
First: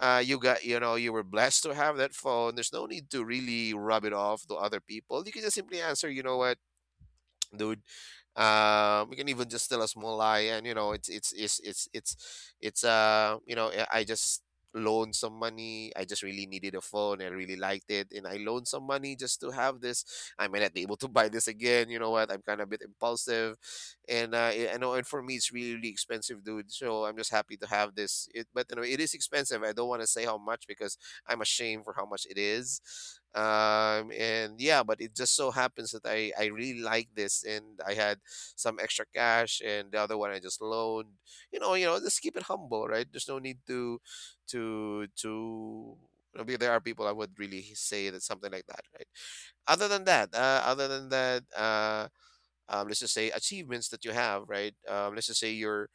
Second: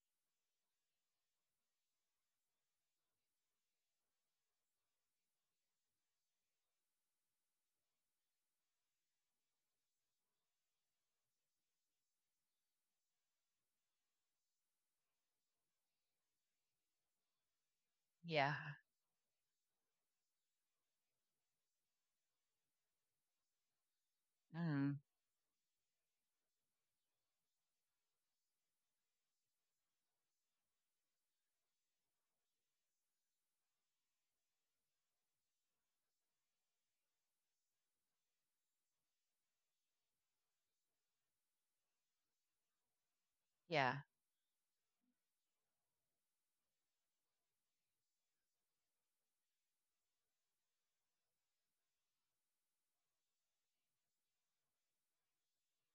B: uh, you got, you know, you were blessed to have that phone. There's no need to really rub it off to other people. You can just simply answer, you know what, dude. Uh, we can even just tell a small lie, and you know, it's it's it's it's it's it's uh, you know, I I just loaned some money. I just really needed a phone. I really liked it, and I
A: Yeah.
B: loaned some money just to have this. I may not be able to buy this again. You know what, I'm kind of a bit impulsive, and uh, I I know,
A: Mm.
B: and for me, it's really really expensive, dude. So I'm just happy to have this. It, but you know, it is expensive. I don't want to say how much because I'm ashamed for how much it is. Um, and yeah, but it just so happens that I, I really like this, and I had some extra cash, and the other one I just loaned. You know, you know, just keep it humble, right? There's no need
A: Yeah.
B: to to to you know, be- there are people I would really say that something like that, right? Other than that, uh, other than that, uh, um, let's just say achievements that you have, right? Um, let's just say your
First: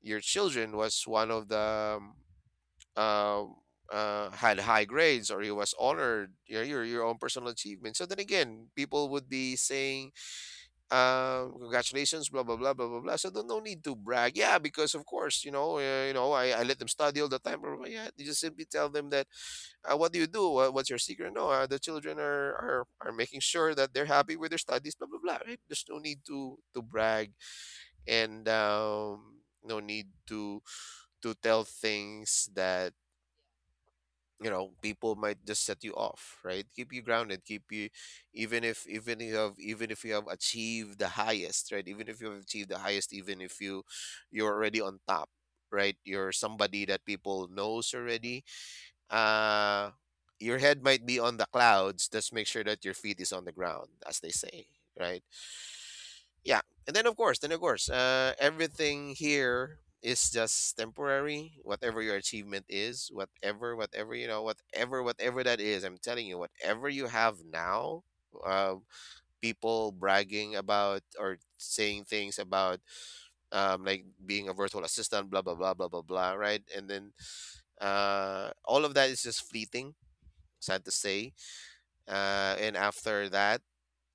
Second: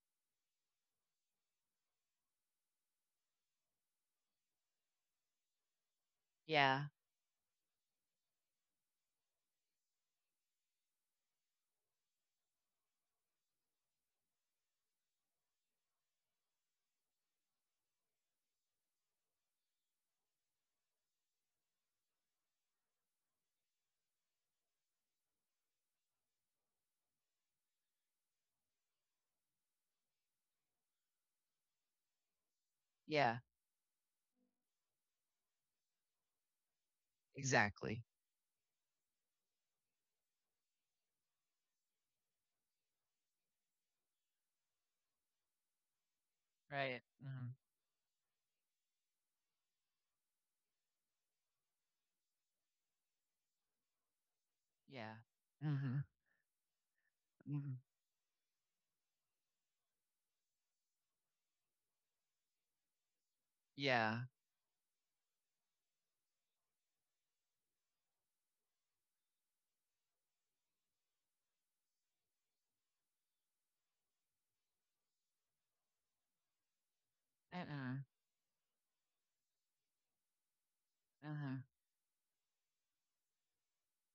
B: your children was one of the um, uh, uh, had high grades or he was honored, your, your
A: Yeah.
B: your own personal achievement. So then again people would be saying, uh, congratulations, blah blah blah blah blah blah. So there's no need to brag, yeah, because of course, you know, uh, you know I, I let them study all the time, blah, blah, blah. Yeah, you just simply tell them that. Uh, what do you do? What- what's your secret? No, uh, the children are, are are making sure that they're happy with their studies, blah blah blah, right? There's no need to to brag and, um, no need to to tell things that,
A: Yeah.
B: you know, people might just set you off, right? Keep you grounded, keep you,
A: Exactly.
B: even if even you have even if you have achieved the highest, right? even if you have achieved the highest Even if you, you're already on top, right? You're somebody
A: Right.
B: that people
A: Mm.
B: knows already. uh your head might be on the clouds. Just make sure that your feet is on the ground, as they say,
A: Yeah.
B: right?
A: Mm-hmm.
B: Yeah. And then of course, then of
A: Hmm.
B: course uh, everything here is just temporary. Whatever your achievement is, whatever whatever
A: Yeah.
B: you know whatever whatever that is I'm telling you whatever you have now uh, people bragging about or saying things about, um, like being a virtual assistant, blah blah blah blah blah blah, right? And then
A: Uh-uh.
B: uh, all of that is just fleeting, sad to say.
A: Uh-huh.
B: Uh, and after that,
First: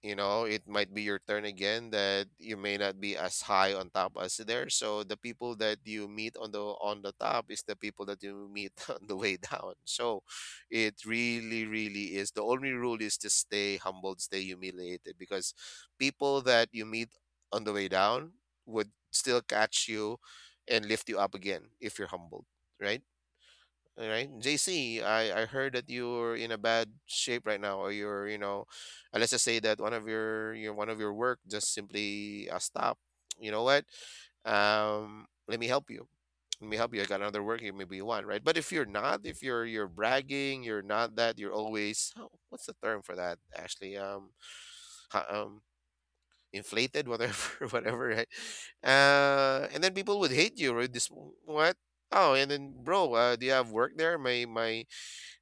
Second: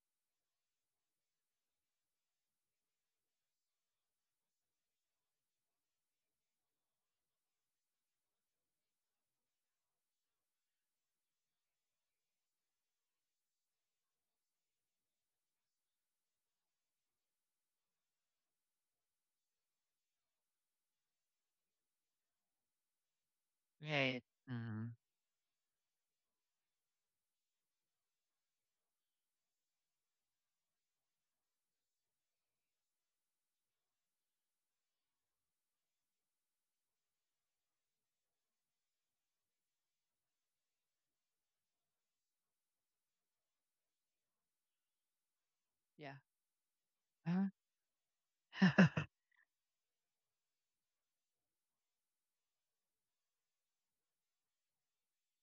B: you know, it might be your turn again, that you may not be as high on top as there. So the people that you meet on the on the top is the people that you meet on the way down. So it really really is, the only rule is to stay humbled, stay humiliated, because people that you meet on the way down would still catch you and lift you up again if you're humbled, right? All
A: Right.
B: right,
A: Mm.
B: J C, I I heard that you're in a bad shape right now, or you're, you know, uh, let's just say that one of your your one of your work just simply uh, stopped. You know what? Um, let me help you. Let me help you. I got another work here. Maybe you want, right? But if you're not, if you're, you're bragging, you're not that. You're always, oh, what's the term for that? Actually, um, ha- um,
A: Yeah.
B: inflated,
A: Uh-huh.
B: whatever, whatever, right? Uh, and then people would hate you, right? This what? Oh, and then bro, uh, do you have work there? My my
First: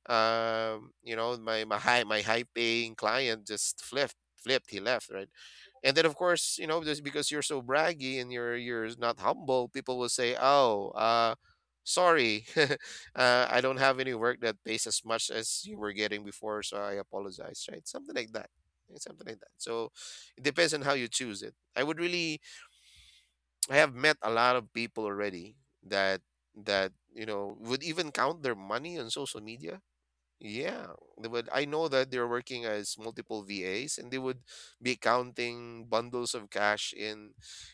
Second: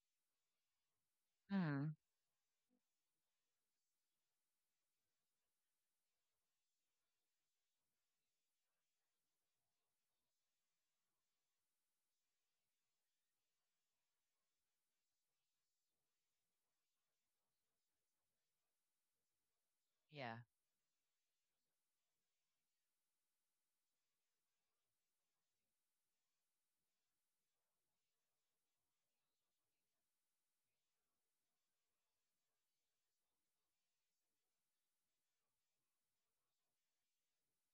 B: um you know my my
A: Mm,
B: high my high paying client just flipped flipped, he left, right? And then of course, you know, just because you're so braggy and you're, you're not humble, people will say, oh, uh sorry uh, I don't have any work that pays as much as you were getting before, so I apologize, right? Something like that. Yeah, something like that. So
A: yeah.
B: it depends on how you choose it. I would really, I have met a lot of people already that that you know would even count their money on social media. Yeah, they would. I know that they're working as multiple V As, and they would be counting bundles of cash in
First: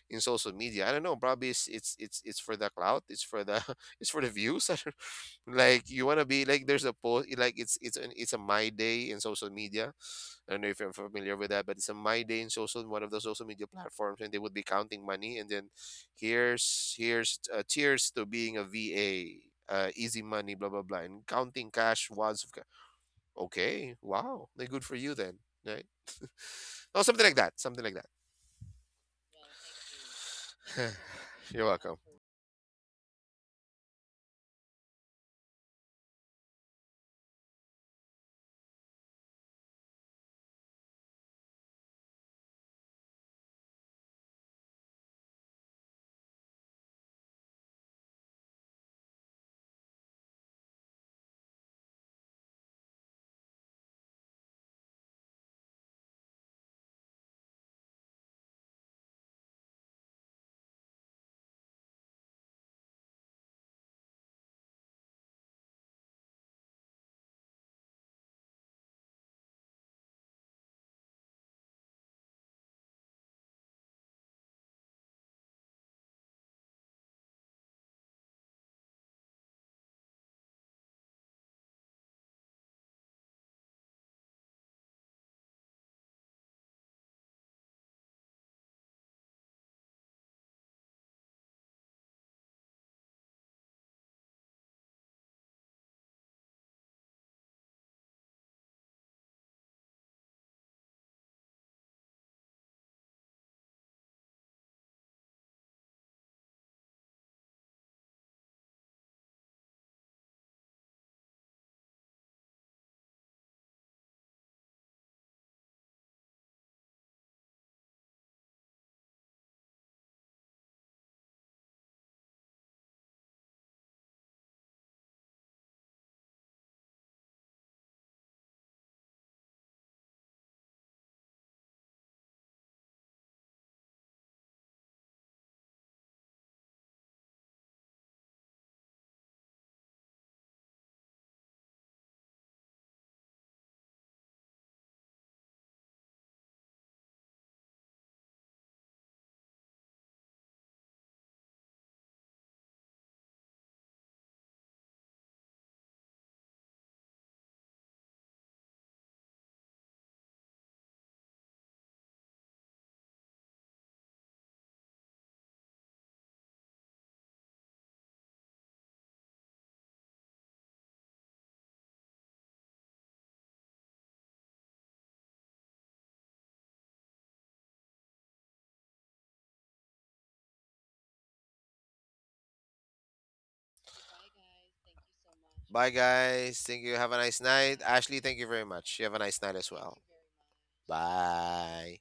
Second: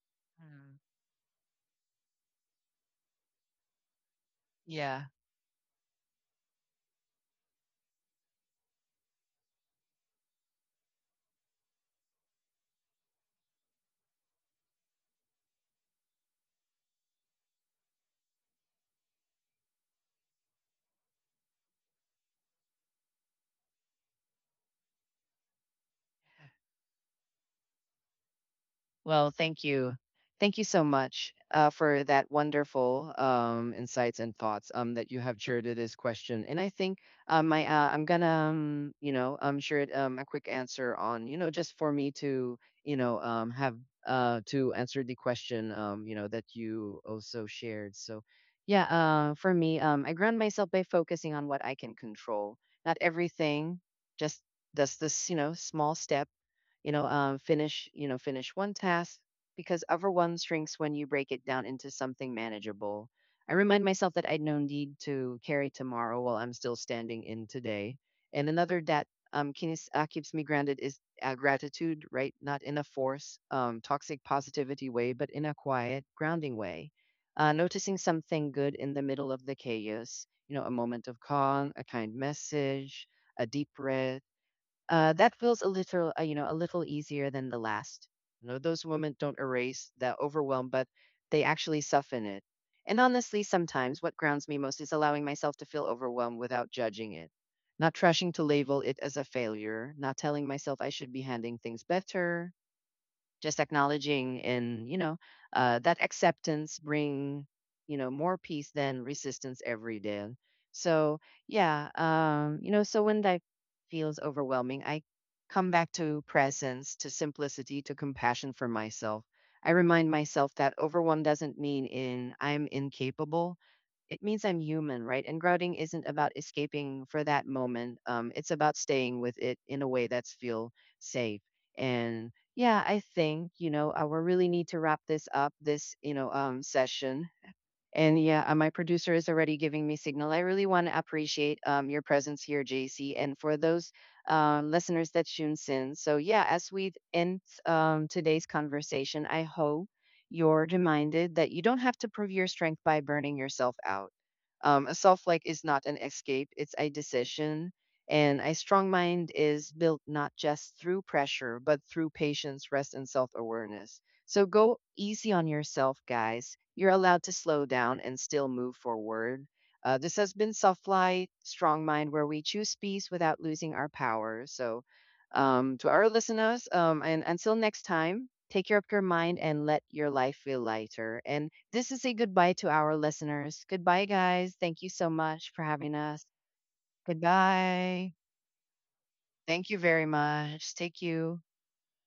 B: in social
A: Mm,
B: media. I don't know. Probably it's it's it's, it's for the clout. It's for the it's for the views. I don't,
A: yeah.
B: like, you want to be like, there's a post like, it's it's an it's a my day in social media. I don't know if you're familiar with that, but it's a my day in social, one of the social media platforms, and they would be counting money. And then here's here's uh, cheers to being a V A. Uh, easy money, blah blah blah, and counting cash wads of, okay, wow, then good for you then. Right? No, something like that. Something like
A: Well, thank you. Thank you so
B: that.
A: much
B: You're
A: uh,
B: welcome.
A: for that wonderful um, insights and thoughts um, that you have shared to this question. And I think um, my, uh, I'm gonna, um, you know, um, share it, um, a quick answer on, you know, just for me to, you know, um, have uh, to answer the question, um, you know, that you also shared. So, yeah, uh, for me, um, I ground myself by focusing on what I can control. Not everything, just that's this, you know, small step, you know um, finish, you know finish one task, because other one shrinks when you break it down into something manageable. I remind myself that I no need to carry tomorrow while I'm still standing in today. And another that um, keeps, uh, keeps me grounded is uh, gratitude, right? Not in a force um, toxic positivity way, but in a quiet grounding way. Uh, noticing something good in the middle of the chaos, you know, a moment of calm, a kind message, a deep breath, uh, that feels a little, uh, you know, a little easier than the last. You know, those women don't erase the overwhelm, but they actually soften it. And honestly, sometimes what grounds me most is allowing myself to feel overwhelmed without judging it, not rushing to label it as a failure, not telling myself I should be handling things better, just acknowledging, and you know uh, that acceptance bring, you know, more peace than resistance every day. So yeah, um you know, so when that feels overwhelming, I come back to presence, to simplicity, to compassion for myself. I remind myself that overwhelm doesn't mean in I'm incapable, it means I'm human, right? And grounding isn't about escaping for that moment. Um, it's about staying with it in a way that's feel safe. And yeah, I think, you know, uh, we really need to wrap this up, this, you know, um, session. And yeah, uh, my producer is already giving me signal. I really want to appreciate um, your presence here, J C, and for those um, listeners that tunes in. So yeah, as we end um, today's conversation, I hope you're reminded that you don't have to prove your strength by burning yourself out. Um, a self like is not an escape; it's a decision. And a strong mind is built not just through pressure, but through patience, rest, and self awareness. So go easy on yourself, guys. You're allowed to slow down and still move forward. Uh, this has been Soft Light, Strong Mind, where we choose peace without losing our power. So, um, to our listeners, um, and until next time, take care of your mind and let your life feel lighter. And this is a goodbye to our listeners. Goodbye, guys. Thank you so much for
B: Bye,
A: having us.
B: guys. Thank you. Have a nice night.
A: Goodbye.
B: Ashley, thank you very much. You have a nice night
A: Thank
B: as
A: you
B: well.
A: very much. Take you.
B: Bye.